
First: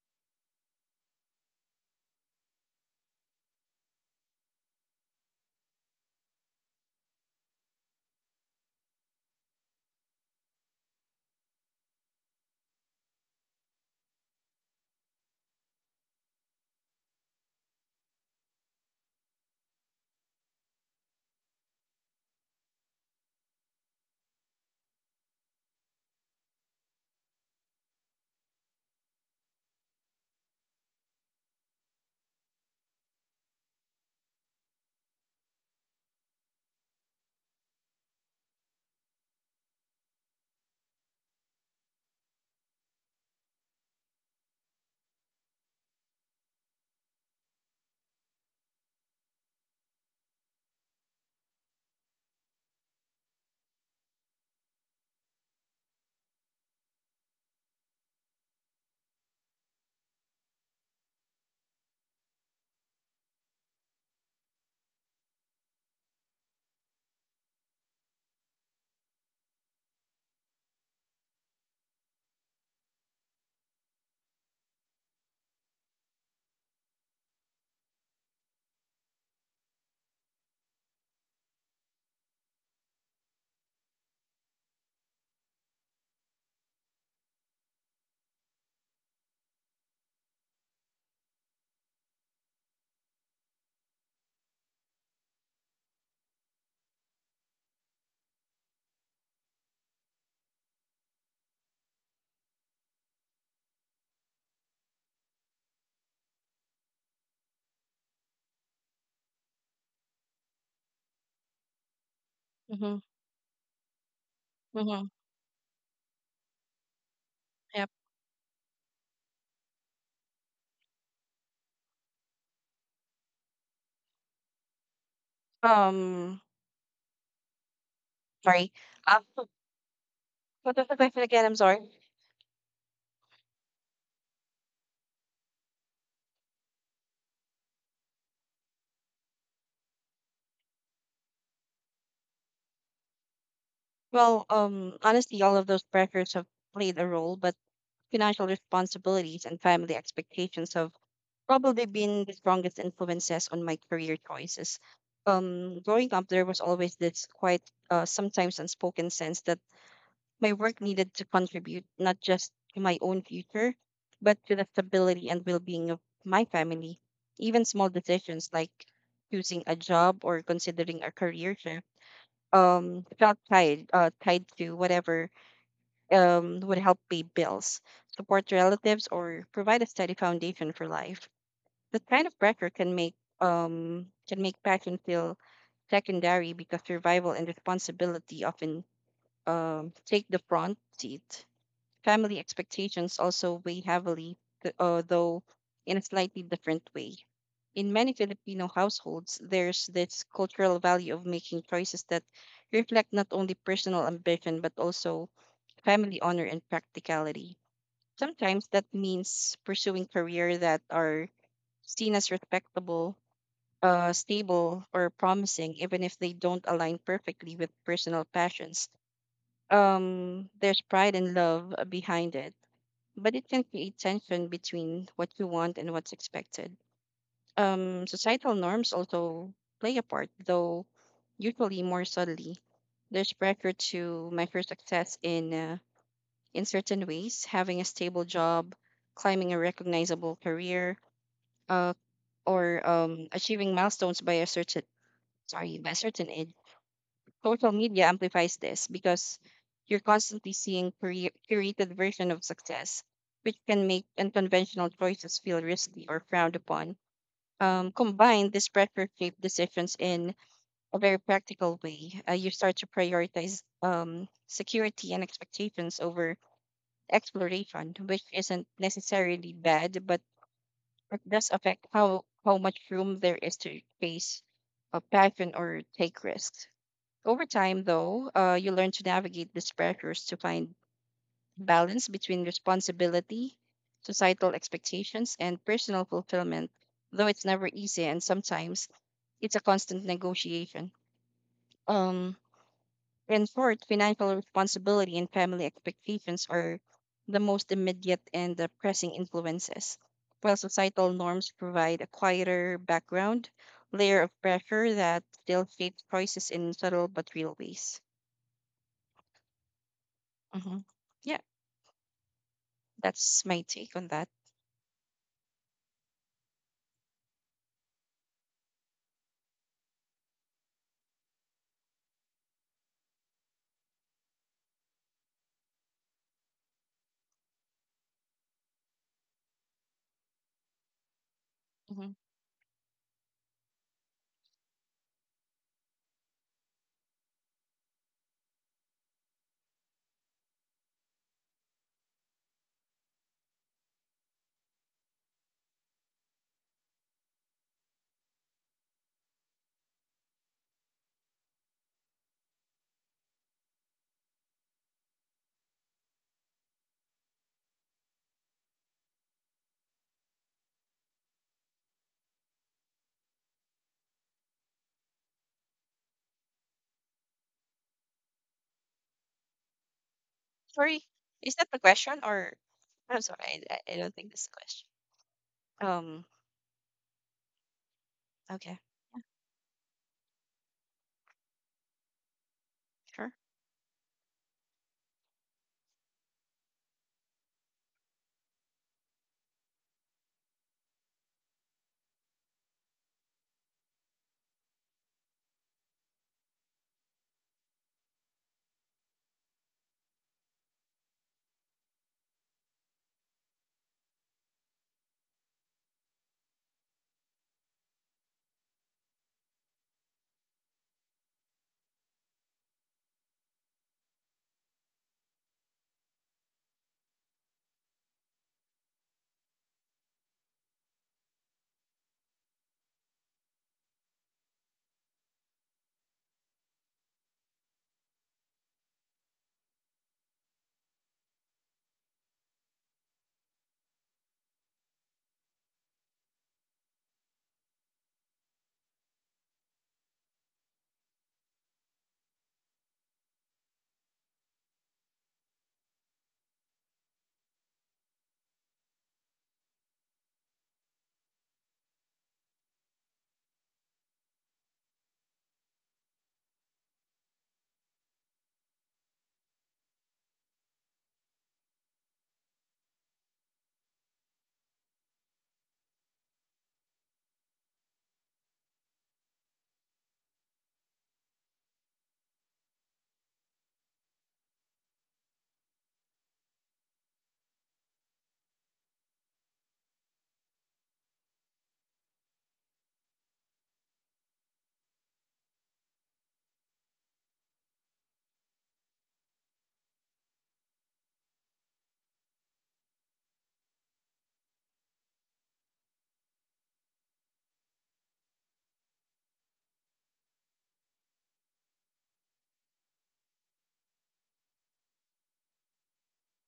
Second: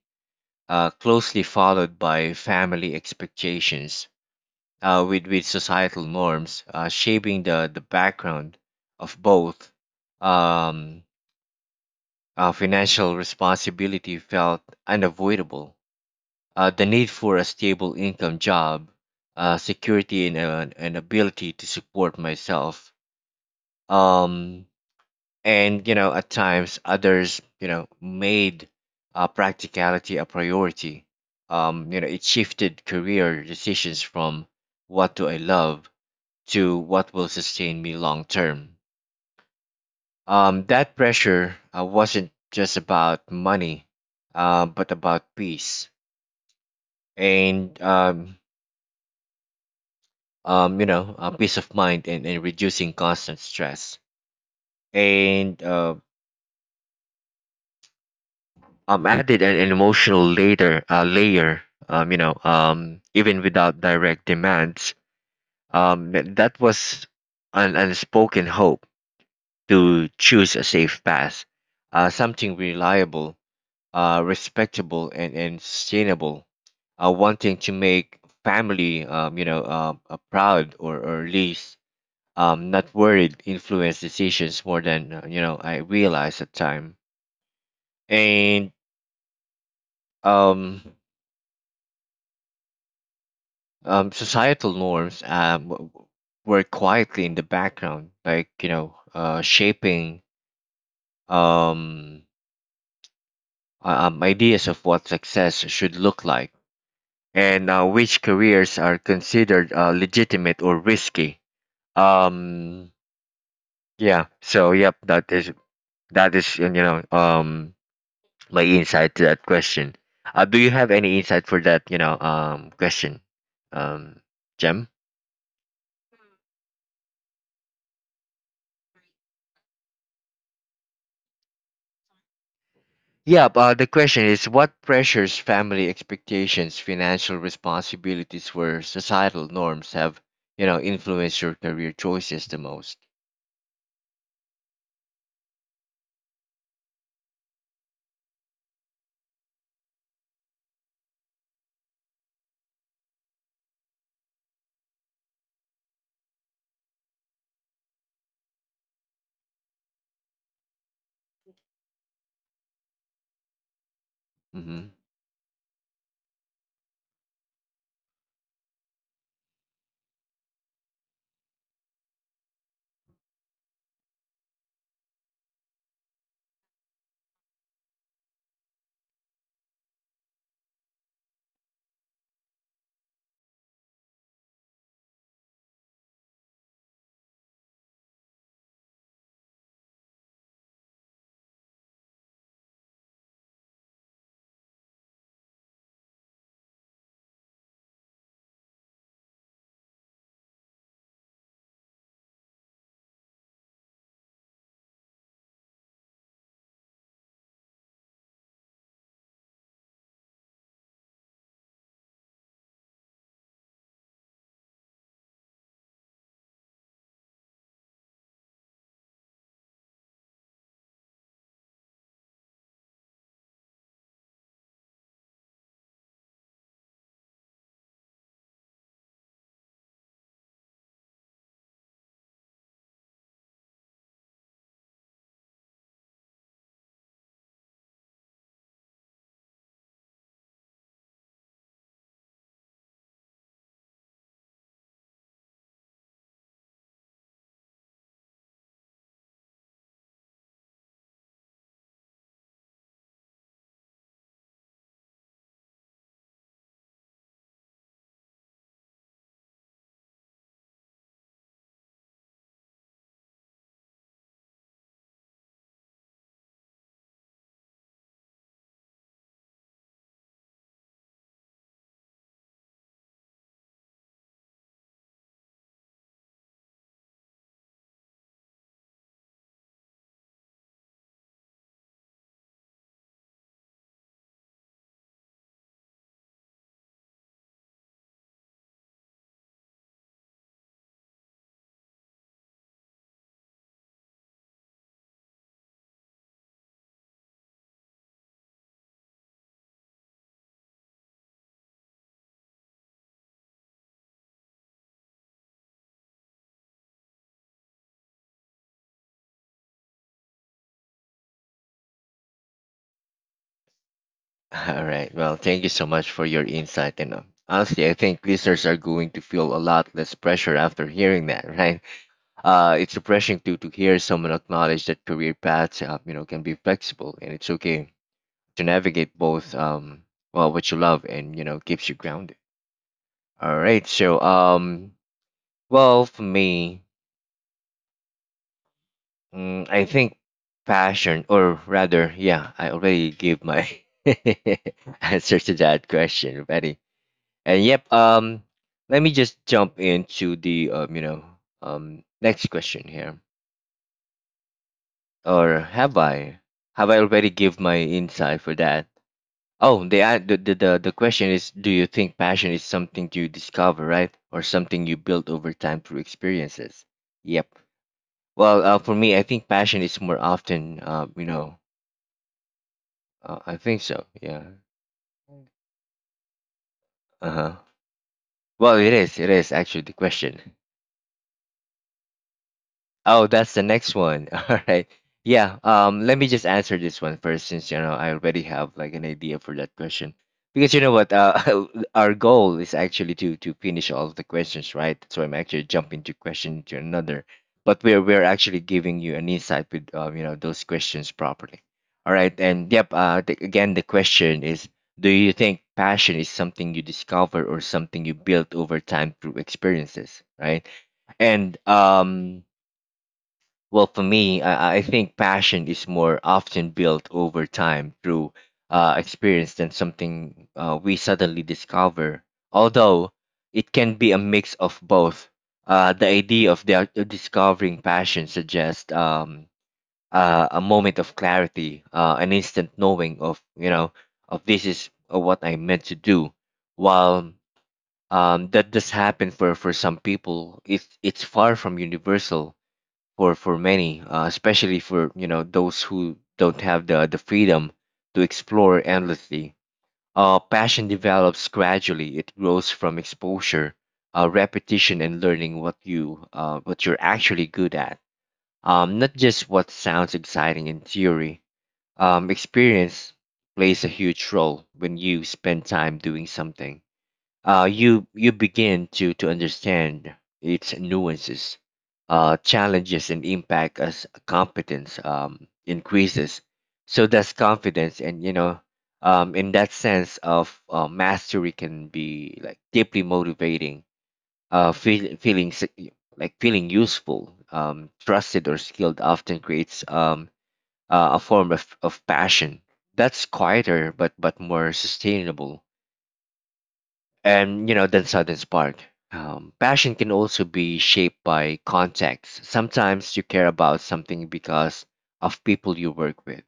A: closely followed by family expectations, with societal norms shaping the background of both. Um, Financial responsibility felt unavoidable. The need for a stable income job, security, and an ability to support myself. Um, and you know, at times others, you know, made practicality a priority. It shifted career decisions from what do I love to what will sustain me long term. That pressure wasn't just about money, but about peace. And you know, peace of mind and reducing constant stress. And added an emotional later layer, even without direct demands. That was an unspoken hope to choose a safe path, something reliable, respectable, and sustainable. Wanting to make family, proud or at least not worried influence decisions more than you know I realized at time. And um, societal norms were quietly in the background, like you know, shaping um, ideas of what success should look like and which careers are considered legitimate or risky. Um,
B: mm-hmm,
A: yeah. So
B: mm-hmm.
A: that is that is
B: Yep.
A: my insight to that question. Do you have any insight for that, question, um, Jem?
B: Um, Sorry. Um, What was the question again? I'm sorry.
A: Yeah, the question is, what pressures, family expectations, financial responsibilities, or societal norms have, you know, influenced your career choices the most?
B: Well, honestly, all of those pressures have played a role, but financial responsibilities and family expectations have probably been the strongest influences on my career choices. Growing up, there was always this quite, sometimes unspoken sense that my work needed to contribute not just to my own future, but to the
A: Mm-hmm.
B: stability and well-being of my family. Even small decisions like choosing a job or considering a career shift felt tied to whatever would help pay bills, support relatives, or provide a steady foundation for life. That kind of pressure can make passion feel secondary because survival and responsibility often take the front seat. Family expectations also weigh heavily, though in a slightly different way. In many Filipino households, there's this cultural value of making choices that reflect not only personal ambition but also family honor and practicality. Sometimes that means pursuing careers that are seen as respectable, stable, or promising, even if they don't align perfectly with personal passions. There's pride and love behind it, but it can create tension between what you want and what's expected. Societal norms also play a part, though usually more subtly. There's pressure to measure success in certain ways: having a stable job, climbing a recognizable career, uh, or achieving milestones by a certain age. Social media amplifies this because you're constantly seeing curated version of success, which can make unconventional choices feel risky or frowned upon. Combined, this pressure shaped decisions in a very practical way. You start to prioritize security and expectations over exploration, which isn't necessarily bad, but it does affect how much room there is to face a passion or take risks. Over time, though, you learn to navigate these pressures to find balance between responsibility, societal expectations, and personal fulfillment, though it's never easy and sometimes it's a constant negotiation. Um, in short, financial responsibility and family expectations are the most immediate and the pressing influences, while societal norms provide a quieter background layer of pressure that still shapes choices in subtle but real ways. Mhm. Yeah. That's my take on that.
A: All right. Well, thank you so much for your insight. And Honestly, I think listeners are going to feel a lot less pressure after hearing that, right? It's refreshing to hear someone acknowledge that career paths, can be flexible, and it's okay to navigate both. Well, what you love and you know keeps you
B: Hmm.
A: grounded. All right. So, well, for me, I think passion, or rather, yeah, I already gave my answer to that question already. And yep, um, let me just jump into the next question here. Or have I? Have I already give my insight for that? Oh, the, an- the question is, do you think passion is something you discover, right, or something you build over time through experiences? Yep. Well, for me, I think passion is more often,
B: Sorry, is that the question, or I'm sorry,
A: I
B: I,
A: think
B: I I
A: so.
B: don't think that's
A: Yeah.
B: is a question. Um,
A: Uh huh. Well,
B: okay,
A: it is. It is actually the question. Oh,
B: sure.
A: that's the next one. All right. Yeah. Let me just answer this one first, since you know I already have like an idea for that question. Because you know what, our goal is actually to finish all of the questions, right? So I'm actually jumping to question to another, but we're actually giving you an insight with you know those questions properly. All right. And yep. Again, the question is, do you think passion is something you discover or something you build over time through experiences, right? And well, for me, I think passion is more often built over time through experience than something we suddenly discover. Although it can be a mix of both. The idea of discovering passion suggests a moment of clarity, an instant knowing of you know of this is what I meant to do. While that does happen for some people, it's far from universal for many, especially for you know those who don't have the freedom to explore endlessly. Passion develops gradually. It grows from exposure, repetition, and learning what you what you're actually good at. Not just what sounds exciting in theory. Experience plays a huge role when you spend time doing something you you begin to understand its nuances, challenges, and impact as competence increases. So that's confidence, and you know, in that sense of mastery can be like deeply motivating. Feeling like feeling useful, trusted, or skilled often creates a form of passion that's quieter but more sustainable and you know then sudden spark. Passion can also be shaped by context. Sometimes you care about something because of people you work with,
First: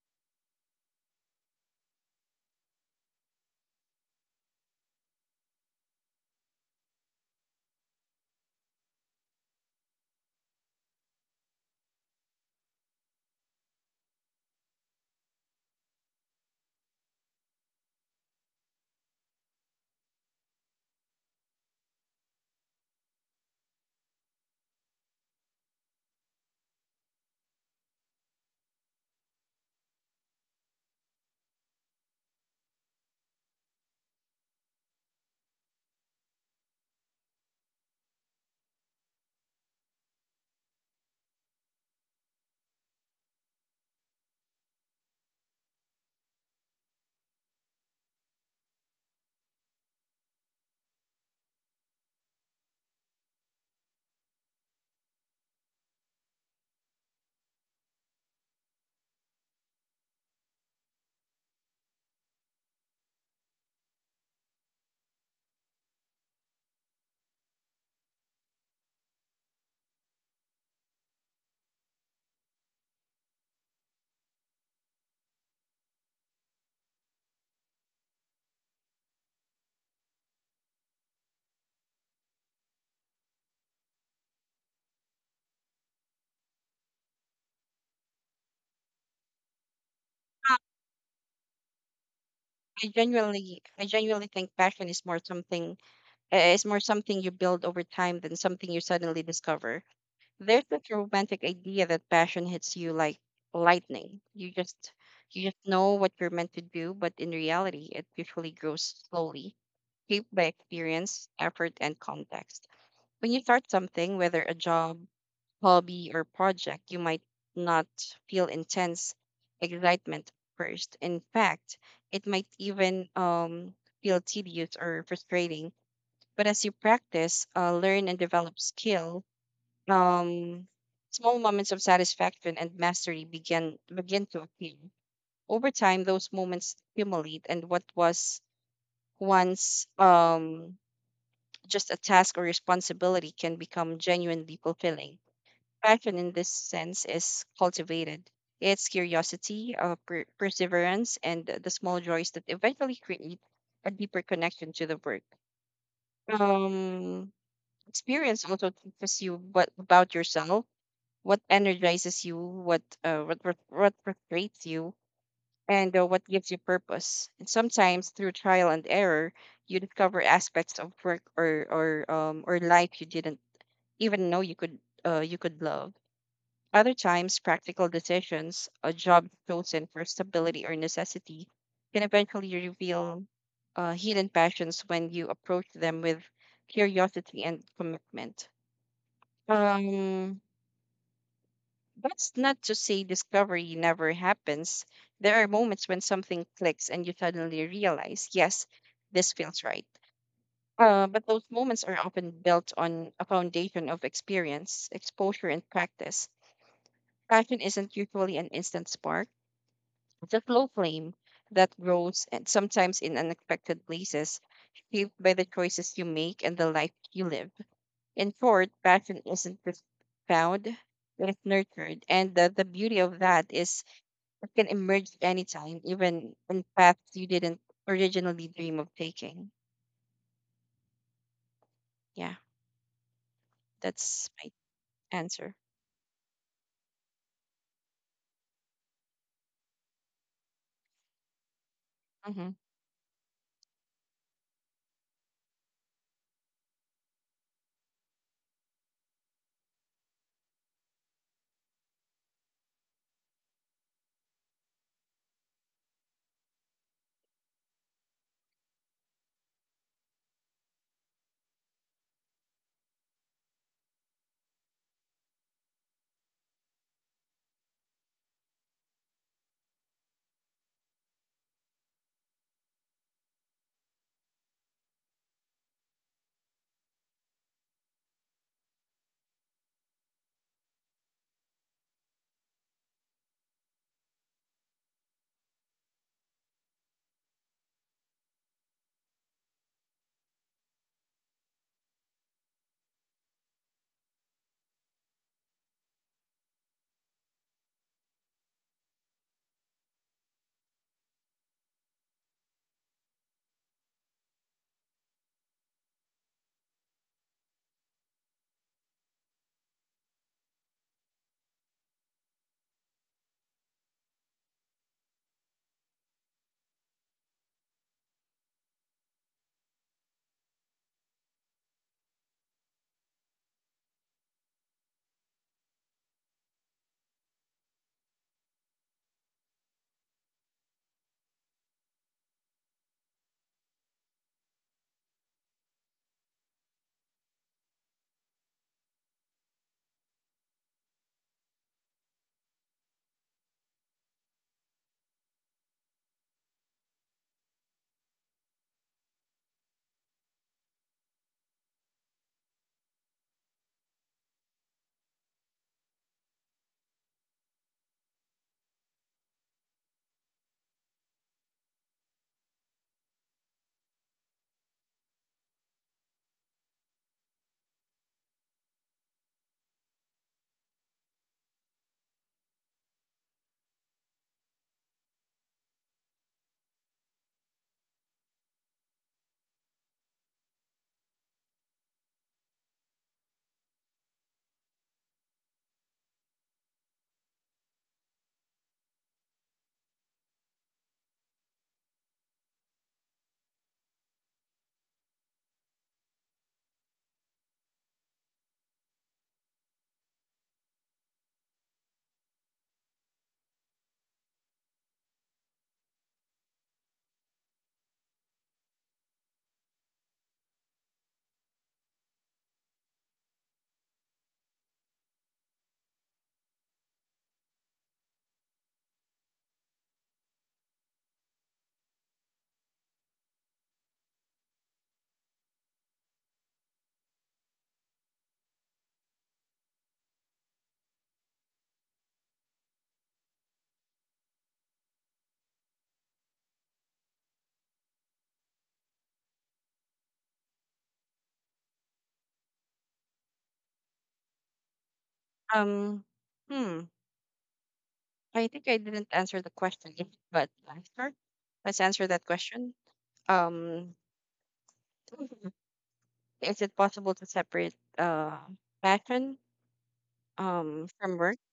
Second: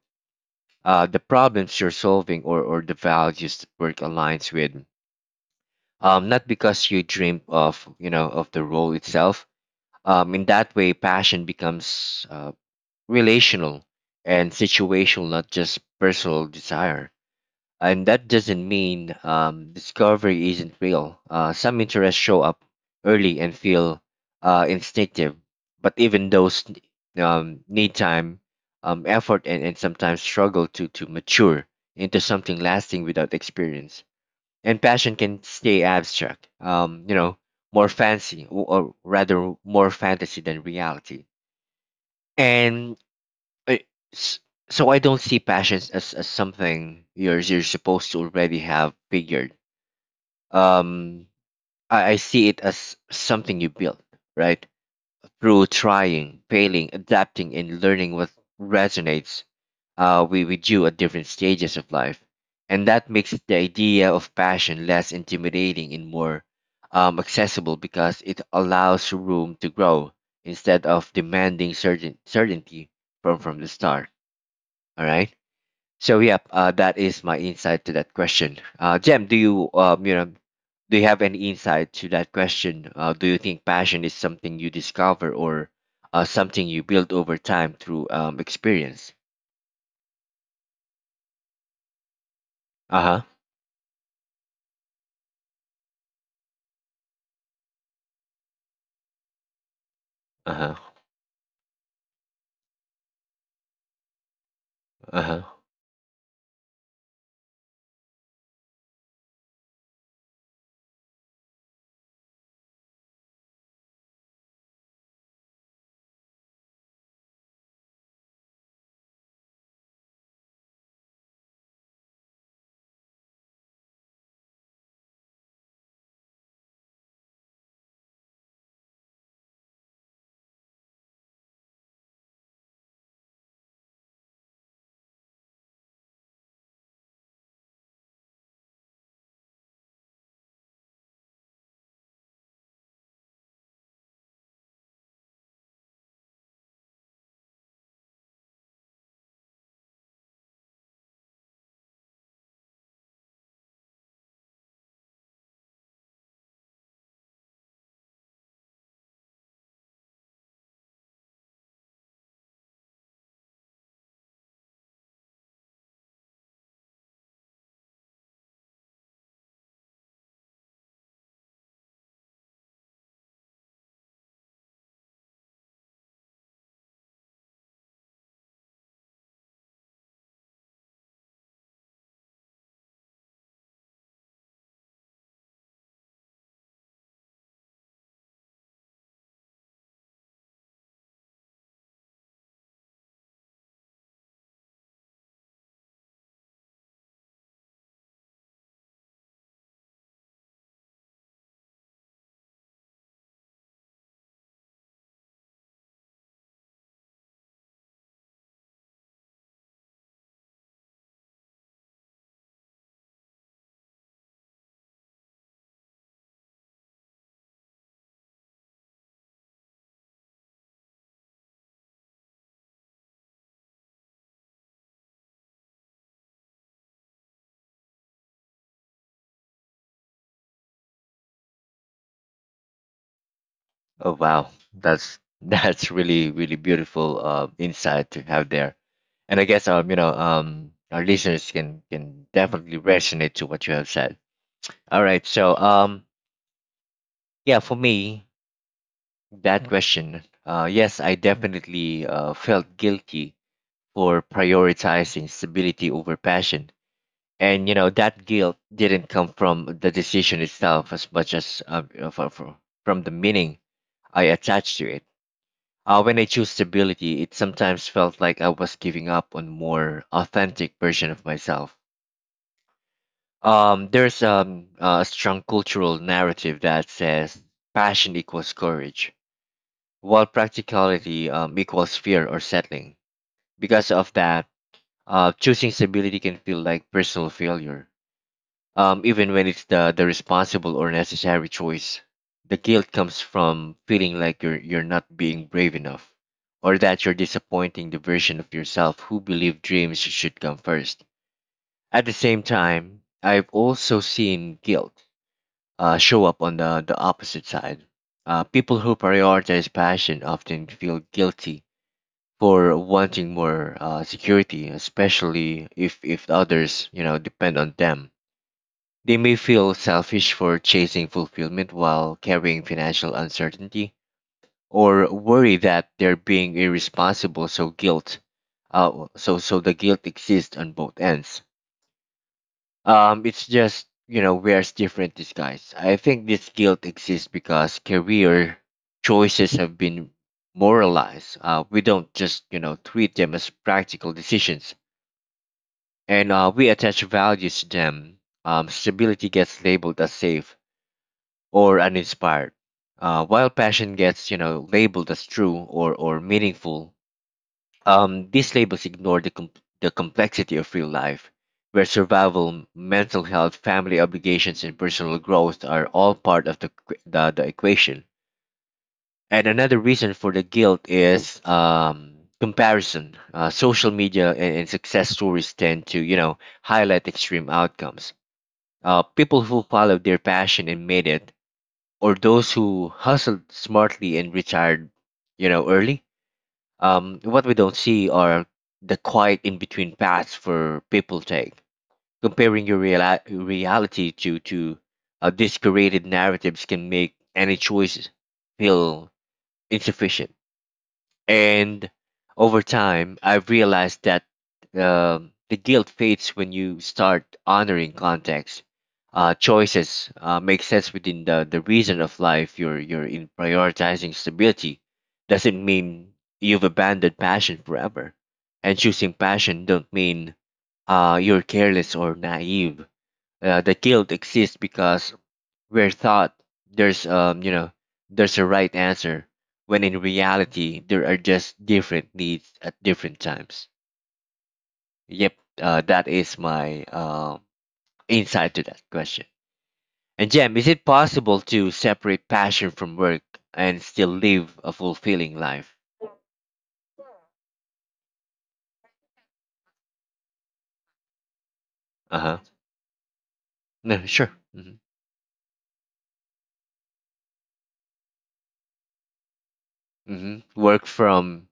A: the problems you're solving, or the values that work aligns with, not because you dream of you know of the role itself. In that way passion becomes relational and situational, not just personal desire. And that doesn't mean discovery isn't real. Some interests show up early and feel instinctive, but even those need time, effort, and sometimes struggle to mature into something lasting. Without experience, And passion can stay abstract, more fancy, or rather more fantasy than reality. And I- s- so I don't see passions as something you're supposed to already have figured. Um, I see it as something you build, right? Through trying, failing, adapting, and learning what resonates with you at different stages of life, and that makes the idea of passion less intimidating and more accessible because it allows room to grow instead of demanding certainty from the start. All right. So that is my insight to that question. Jem, do you you know do you have any insight to that question? Do you think passion is something you discover or something you build over time through experience?
B: Uh, I
A: Uh huh.
B: genuinely, I genuinely think passion is more something you build over time than something you suddenly discover.
A: Uh
B: There's this
A: huh.
B: romantic idea that passion hits you like lightning. You just
A: Uh huh.
B: you just know what you're meant to do, but in reality, it usually grows slowly, shaped by experience, effort, and context. When you start something, whether a job, hobby or project, you might not feel intense excitement first. In fact, it might even feel tedious or frustrating. But as you practice, learn, and develop skill, um, small moments of satisfaction and mastery begin to appear. Over time, those moments accumulate, and what was once just a task or responsibility can become genuinely fulfilling. Passion in this sense is cultivated. It's curiosity, perseverance, and the small joys that eventually create a deeper connection to the work. Um, Experience also teaches you what about yourself, what energizes you, what frustrates you, and what gives you purpose. And sometimes through trial and error, you discover aspects of work or life you didn't even know you could love. Other times, practical decisions, a job chosen for stability or necessity, can eventually reveal hidden passions when you approach them with curiosity and commitment. Um, that's not to say discovery never happens. There are moments when something clicks and you suddenly realize, yes, this feels right. But those moments are often built on a foundation of experience, exposure, and practice. Passion isn't usually an instant spark. It's a slow flame that grows and sometimes in unexpected places, shaped by the choices you make and the life you live. In short, passion isn't just found, it's nurtured. And the beauty of that is it can emerge anytime, even in paths you didn't originally dream of taking. Yeah,
A: Oh
B: that's
A: wow,
B: my
A: that's
B: answer.
A: that's really really beautiful insight to have there, and I guess our listeners can
B: Hmm.
A: definitely resonate to what you have said. All right, so yeah, for me that question. Yes, I definitely felt guilty for prioritizing stability over passion. And you know that guilt didn't come from the decision itself as much as from, from the meaning I attached to it. When I chose stability, it sometimes felt like I was giving up on more authentic version of myself. There's a strong cultural narrative that says passion equals courage while practicality equals fear or settling. Because of that, choosing stability can feel like personal failure, even when it's the responsible or necessary choice. The guilt comes from feeling like you're not being brave enough, or that you're disappointing the version of yourself who believed dreams should come first. At the same time, I've also seen guilt show up on the opposite side. People who prioritize passion often feel guilty for wanting more security, especially if others, you know, depend on them. They may feel selfish for chasing fulfillment while carrying financial uncertainty or worry that they're being irresponsible. So guilt, so the guilt exists on both ends. It's just, you know, wears different disguise. I think this guilt exists because career choices have been moralized. We don't just, you know, treat them as practical decisions. And We attach values to them. Stability gets labeled as safe or uninspired, while passion gets, you know, labeled as true, or meaningful. These labels ignore the complexity of real life, where survival, mental health, family obligations, and personal growth are all part of the equation. And another reason for the guilt is comparison. Social media and success stories tend to, you know, highlight extreme outcomes. People who followed their passion and made it, or those who hustled smartly and retired, you know, early, what we don't see are the quiet in between paths for people take. Comparing your reality to these curated narratives can make any choice feel insufficient. And over time, I've realized that the guilt fades when you start honoring context. Choices make sense within the reason of life you're in. Prioritizing stability doesn't mean you've abandoned passion forever. And choosing passion don't mean you're careless or naive. The guilt exists because we're thought there's you know there's a right answer, when in reality there are just different needs at different times. Yep, that is my insight to that question. And Jem, is it possible to separate passion from work and still live a fulfilling life?
B: Um, hmm. I think I didn't answer the question, but sure, let's answer
A: Uh
B: that
A: huh.
B: question. Um,
A: No, sure. Hmm.
B: Is it possible to separate passion
A: Hmm. Work
B: from work?
A: from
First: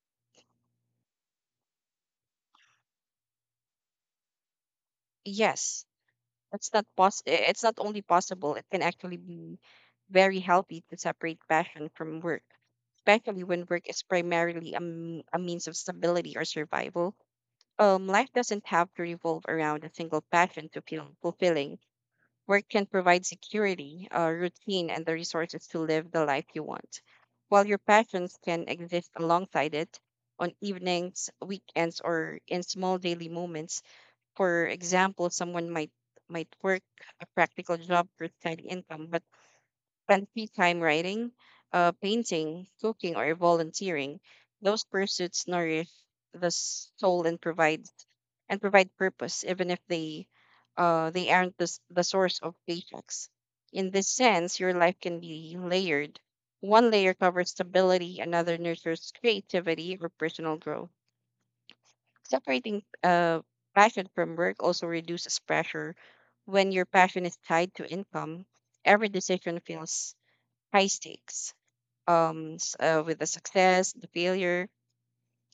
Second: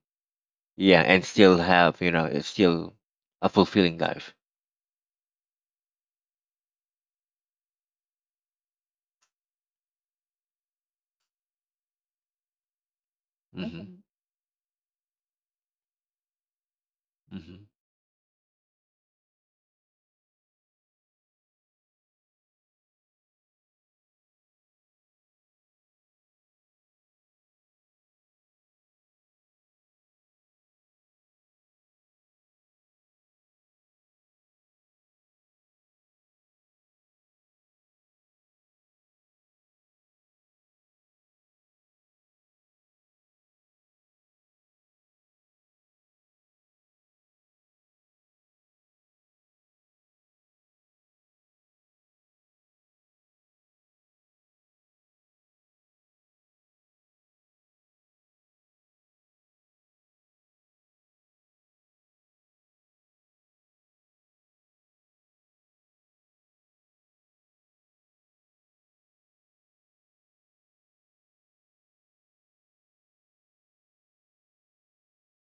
A: yeah, and still have you know it's still a fulfilling life.
B: Yes, it's not only possible; it can actually be very healthy to separate passion from work, especially when work
A: Hmm.
B: is primarily a means of stability or survival.
A: Hmm.
B: Life doesn't have to revolve around a single passion to feel fulfilling. Work can provide security, a routine, and the resources to live the life you want, while your passions can exist alongside it on evenings, weekends, or in small daily moments. For example, someone might work a practical job for steady income, but spend free time writing, painting, cooking, or volunteering. Those pursuits nourish the soul and provide purpose, even if they aren't the source of paychecks. In this sense, your life can be layered. One layer covers stability, another nurtures creativity or personal growth. Separating passion from work also reduces pressure. When your passion is tied to income, every decision feels high stakes. With the success, the failure,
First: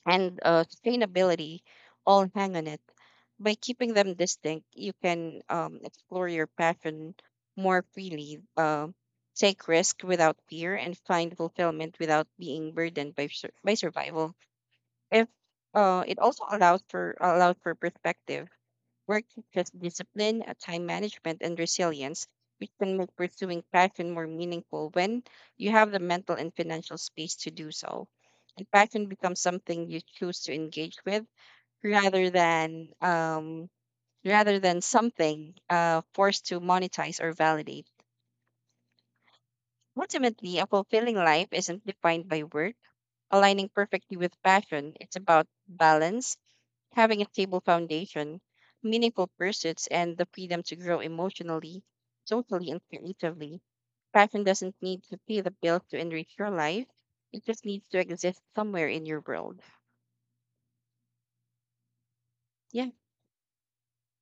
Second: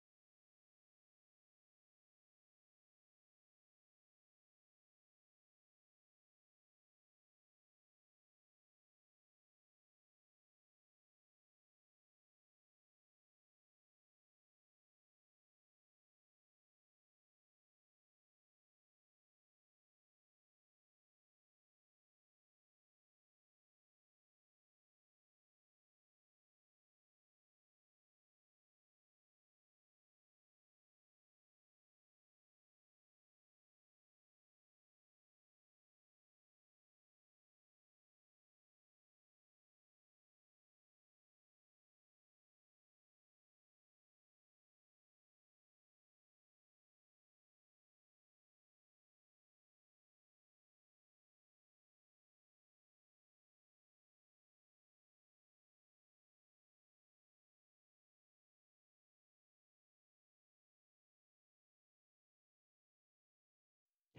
B: and sustainability all hang on it. By keeping them distinct, you can explore your passion more freely, take risk without fear, and find fulfillment without being burdened by by survival. If It also allows for perspective. Work teaches discipline, time management, and resilience, which can make pursuing passion more meaningful when you have the mental and financial space to do so. And passion becomes something you choose to engage with rather than um, rather than something forced to monetize or validate. Ultimately, a fulfilling life isn't defined by work. Aligning perfectly with passion, it's about balance. Having a stable foundation, meaningful pursuits, and the freedom to grow emotionally, socially, and creatively. Passion doesn't need to pay the bills to enrich your life. It just needs to exist somewhere in your world. Yeah,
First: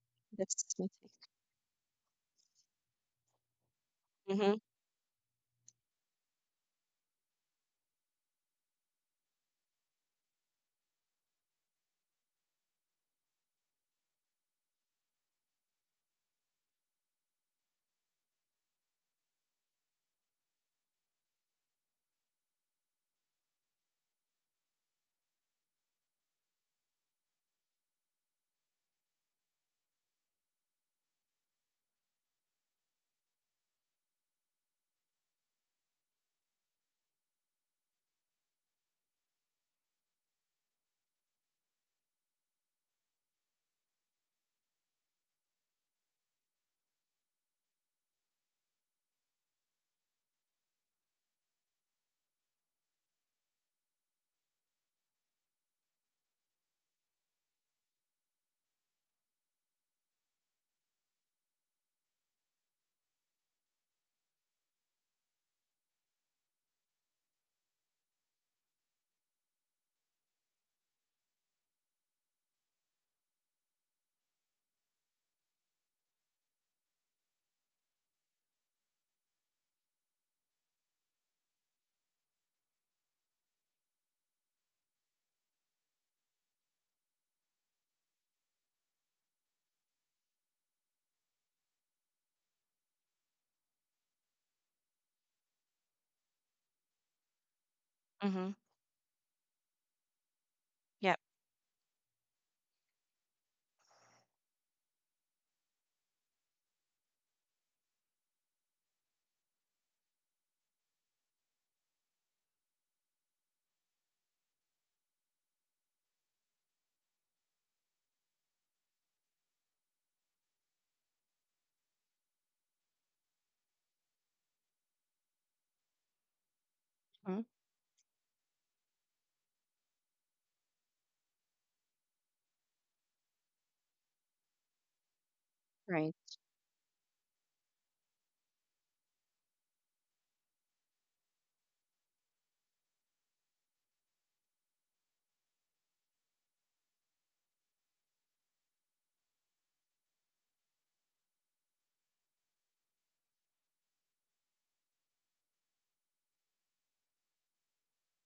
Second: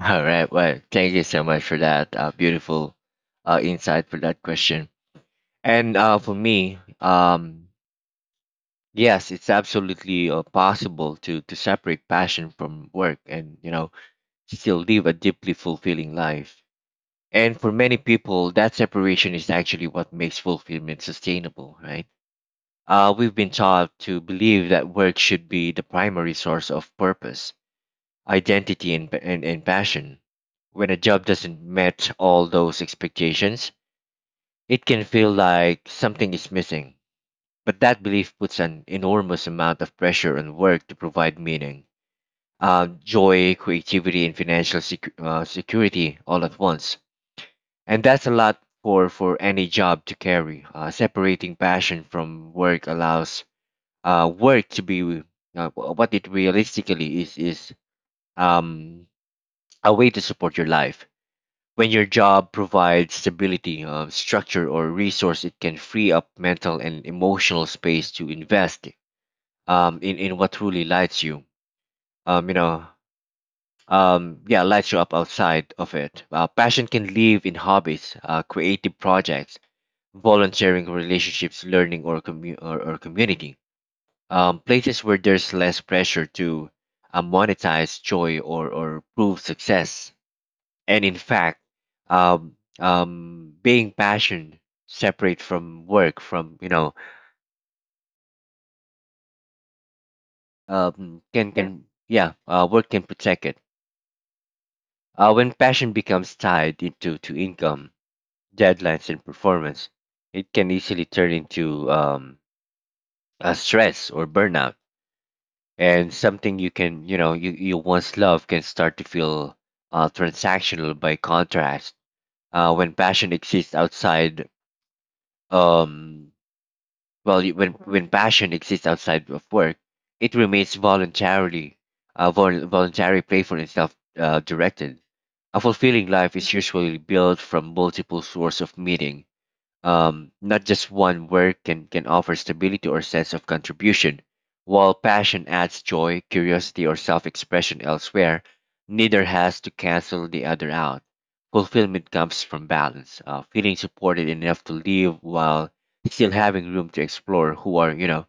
A: All right.
B: that's
A: Well,
B: my
A: thank you
B: take.
A: so much for that beautiful insight for that
B: Mm-hmm.
A: question. And For me, yes, it's absolutely possible to separate passion from work and you know still live a deeply fulfilling life. And for many people, that separation is actually what makes fulfillment sustainable, right? We've been taught to believe that work should be the primary source of purpose, identity, and passion. When a job doesn't match all those expectations, it can feel like something is missing. But that belief puts an enormous amount of pressure on work to provide meaning, joy, creativity, and security all at once. And that's a lot for any job to carry. Separating passion from work allows work to be what it realistically is um, a way to support your life. When your job provides stability, structure, or resource, it can free up mental and emotional space to invest in what truly lights you. Um, you know, yeah, Lights you up outside of it. Passion can live in hobbies, creative projects, volunteering, relationships, learning, or community. Places where there's less pressure to monetize joy or prove success. And in fact, um, being passion separate from work from you know
B: Mm-hmm. Yeah.
A: can. Work can protect it. When passion becomes tied into to income, deadlines, and performance, it can easily turn into a stress or burnout. And something you can you know you, you once love can start to feel transactional by contrast. When passion exists outside. Um, Well,
B: Mhm.
A: when passion exists outside of work, it remains voluntarily, voluntary, playful, and self-directed. A fulfilling
B: Right.
A: life is usually built from multiple sources of meaning, not just one. Work can offer stability or sense of contribution, while passion adds joy, curiosity, or self expression elsewhere. Neither has to cancel the other out. Fulfillment comes from balance, feeling supported enough to live while still having room to explore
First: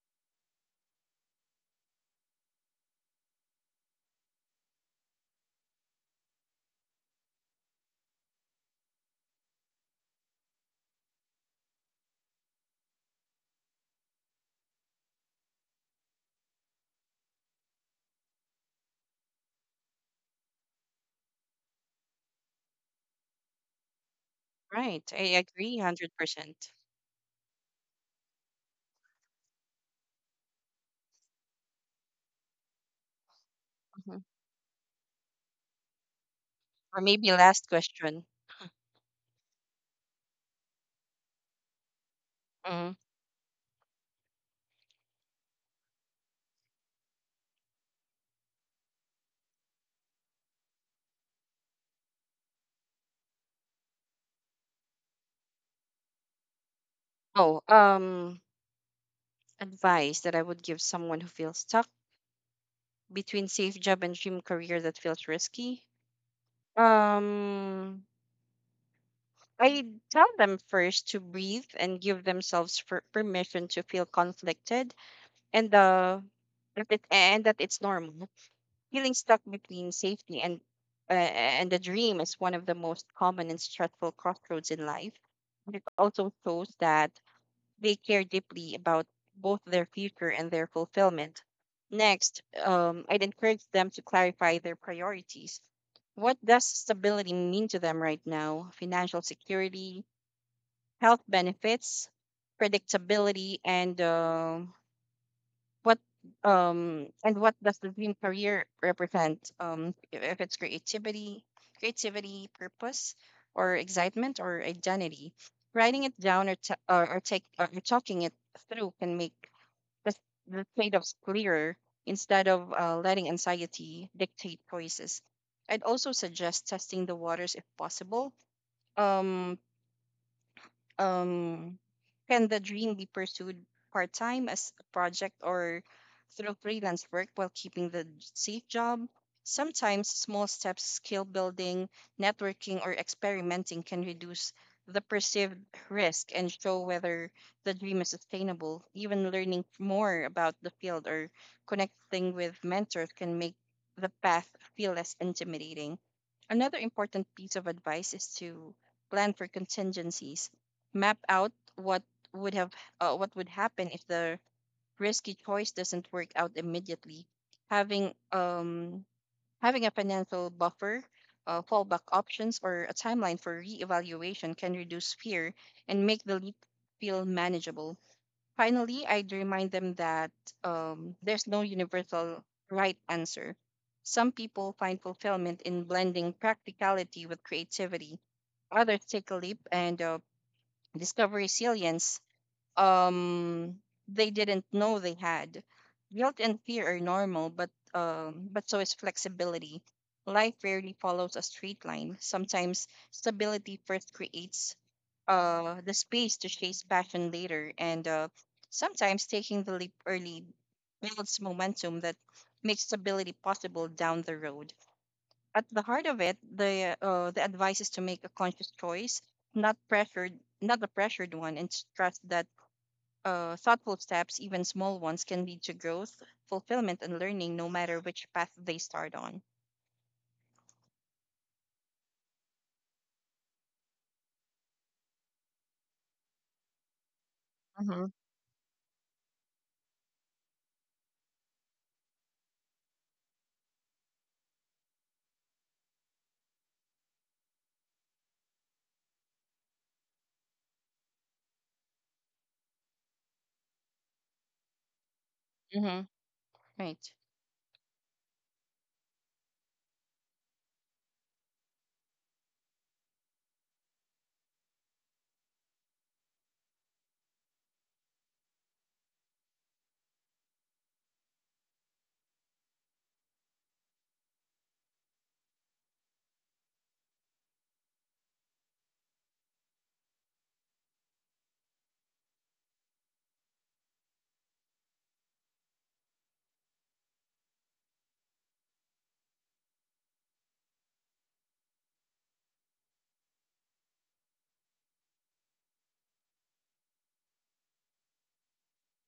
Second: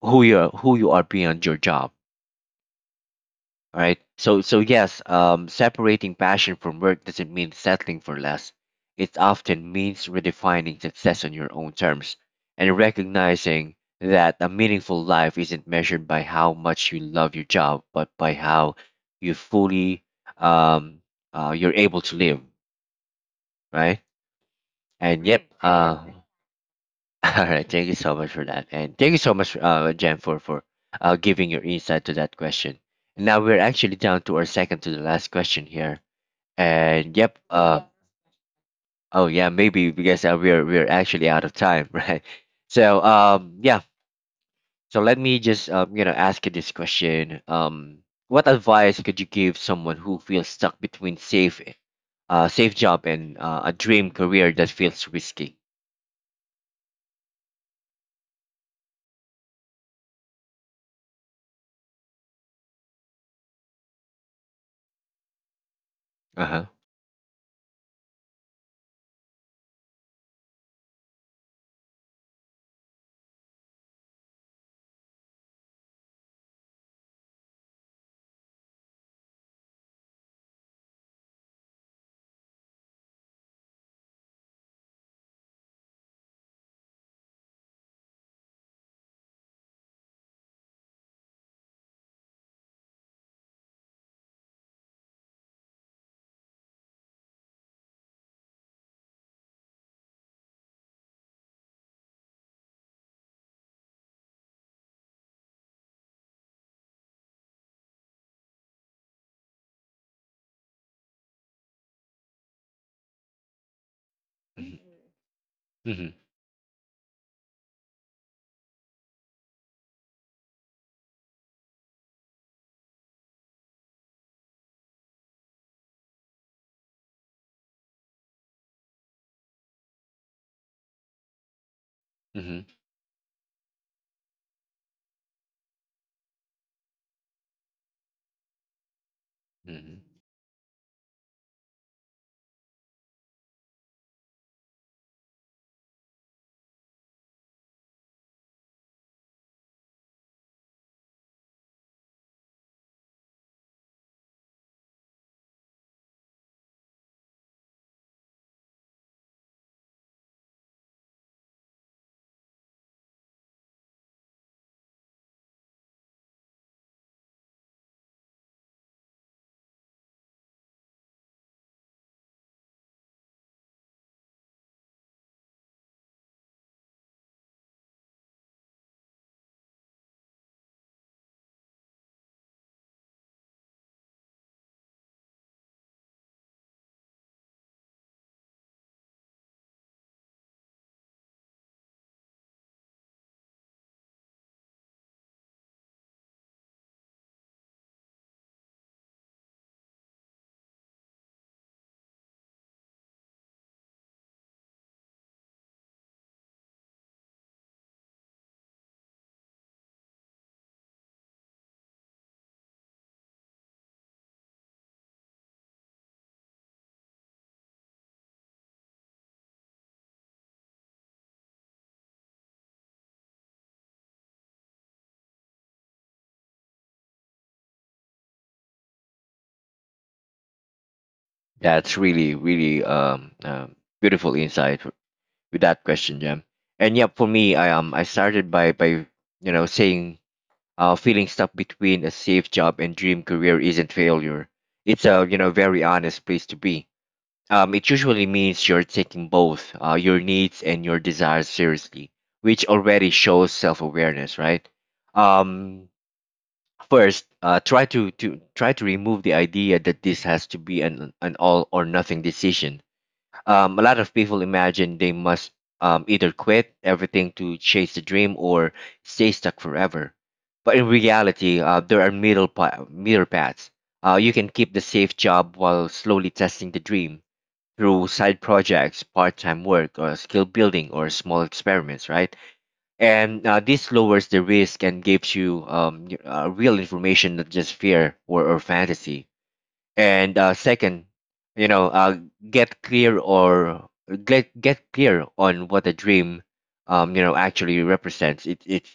A: who you are beyond your job. All right. So yes, separating passion from work doesn't mean settling for less. It often means redefining success on your own terms and recognizing that a meaningful life isn't measured by how much you love your job, but by how you fully um you're able to live, right?
B: Right.
A: And
B: I
A: yep,
B: agree 100%. Percent
A: all right, thank you so much for that. And thank you so much Jen for giving your insight to that question. And now we're actually
B: Hmm.
A: down to our second to the last question here.
B: Or
A: And
B: maybe
A: yep,
B: last question.
A: oh yeah, maybe because we're actually out of time, right?
B: Mm-hmm.
A: So yeah. So let me just you know, ask you this question. What advice could you give someone who feels stuck between safe job and a dream career that feels risky?
B: Oh, advice that I would give someone who feels stuck between safe job and dream career that feels risky.
A: Uh huh.
B: Um, I tell them first to breathe and give themselves permission to feel conflicted and uh, and that it's normal. Feeling stuck between safety and the dream is one of the most common and stressful crossroads in life. And it also shows that they care deeply about both their future and their fulfillment. Next, I'd encourage them to clarify their priorities. What does stability mean to them right now? Financial security, health benefits, predictability, and what what does the dream career represent? If it's creativity, purpose, or excitement or identity, writing it
A: Mm-hmm.
B: down or t- or take or talking it through can make the, the trade-offs clearer instead of letting anxiety dictate choices. I'd also suggest testing the waters if possible. Um, um, can the
A: Mm-hmm.
B: dream be pursued part time as a project or through freelance work while keeping the safe job?
A: Mm-hmm.
B: Sometimes small steps, skill building, networking, or experimenting can reduce the perceived risk and show whether the dream is sustainable. Even learning more about the field or connecting with mentors can make the path feel less intimidating. Another important piece of advice is to plan for contingencies. Map out would have what would happen if the risky choice doesn't work out immediately. Having um Having a financial buffer, fallback options, or a timeline for reevaluation can reduce fear and make the leap feel manageable. Finally, I'd remind them that there's no universal right answer. Some people find fulfillment in blending practicality with creativity. Others take a leap and discover resilience um, they didn't know they had. Guilt and fear are normal, but so is flexibility. Life rarely follows a straight line. Sometimes stability first creates the space to chase passion later, and sometimes taking the leap early builds momentum that makes stability possible down the road. At the heart of it, the advice is to make a conscious choice, not pressured, not a pressured one, and to trust that thoughtful steps, even small ones, can lead to growth, fulfillment, and learning, no matter which path they start on.
A: That's really, really, beautiful insight with that question, Jam. And yeah, for me, I started by saying feeling stuck between a safe job and dream career isn't failure. It's a you know very honest place to be. It usually means you're taking both your needs and your desires seriously, which already shows self-awareness, right? Um,
B: Mm-hmm. Right.
A: First, try to remove the idea that this has to be an all or nothing decision. Um, a lot of people imagine they must either quit everything to chase the dream or stay stuck forever. But in reality, there are middle paths. You can keep the safe job while slowly testing the dream through side projects, part-time work, or skill building, or small experiments, right? And this lowers the risk and gives you real information, not just fear or fantasy. And second, you know uh, get clear or get clear on what a dream actually represents. It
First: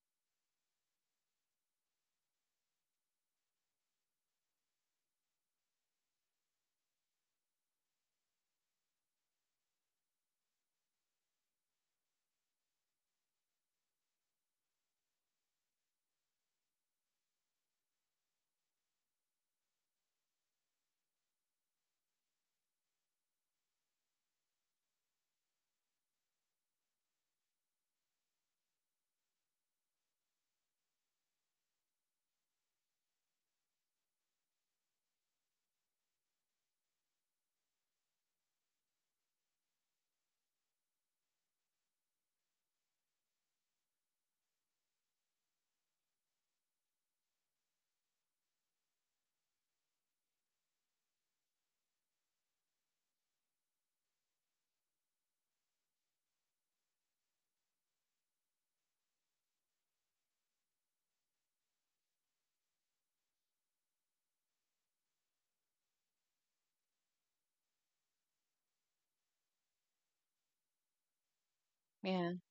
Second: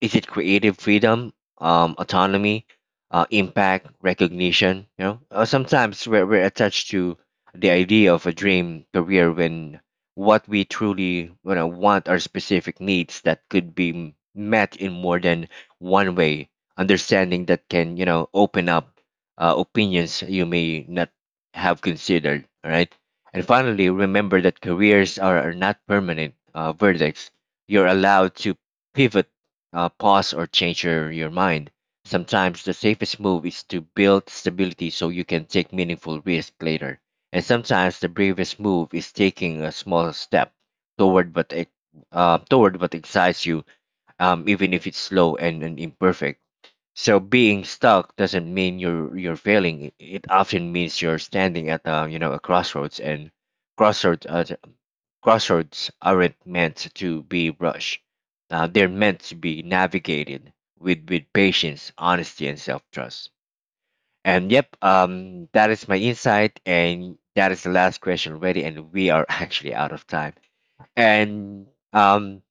A: Is it creative freedom, autonomy, impact, recognition? Sometimes we're attached to the idea of a dream career when what we truly you know want are specific needs that could be met in more than one way. Understanding that can you know open up opinions you may not have considered. All right. And finally, remember that careers are not permanent verdicts. You're allowed to pivot, pause, or change your mind. Sometimes the safest move is to build stability so you can take meaningful risk later. And sometimes the bravest move is taking a small step toward what ex- toward what excites you, even if it's slow and imperfect. So being stuck doesn't mean you're failing. It often means you're standing at a you know a crossroads, and crossroads uh, crossroads aren't meant to be rushed. They're meant to be navigated with patience, honesty, and self trust. And yep, that is my insight, and that is the last question already, and we are actually out of time. And um,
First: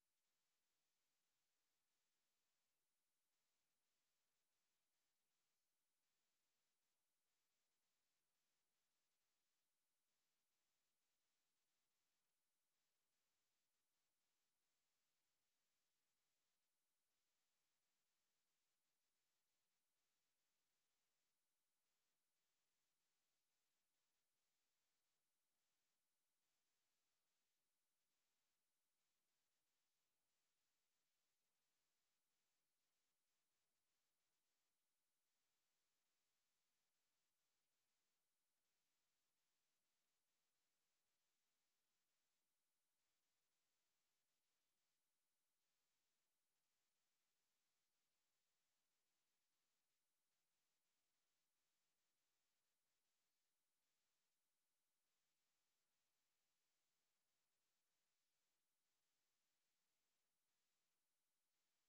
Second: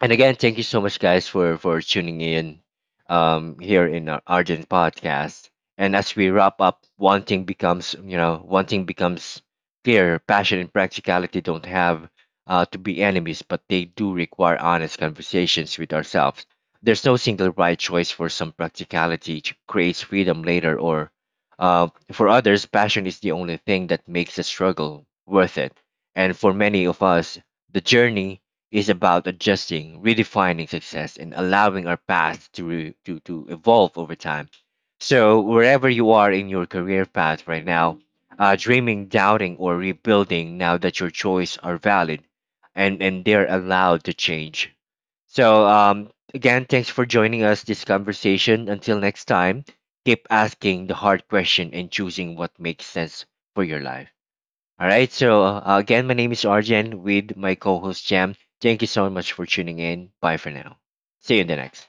A: and again, thank you so much guys for tuning in here in our argent podcast. And as we wrap up, one thing becomes you know one thing becomes clear: passion and practicality don't have to be enemies, but they do require honest conversations with ourselves. There's no single right choice. For some, practicality creates freedom later, or for others, passion is the only thing that makes the struggle worth it. And for many of us, the journey is about adjusting, redefining success, and allowing our path to evolve over time. So, wherever you are in your career path right now, dreaming, doubting, or rebuilding, now that your choices are valid and they're allowed to change. So, again, thanks for joining us this conversation. Until next time, keep asking the hard question and choosing what makes sense for your life. All right. So again, my name is Arjen with my co-host Jam. Thank you so much for tuning in. Bye for now. See you in the next.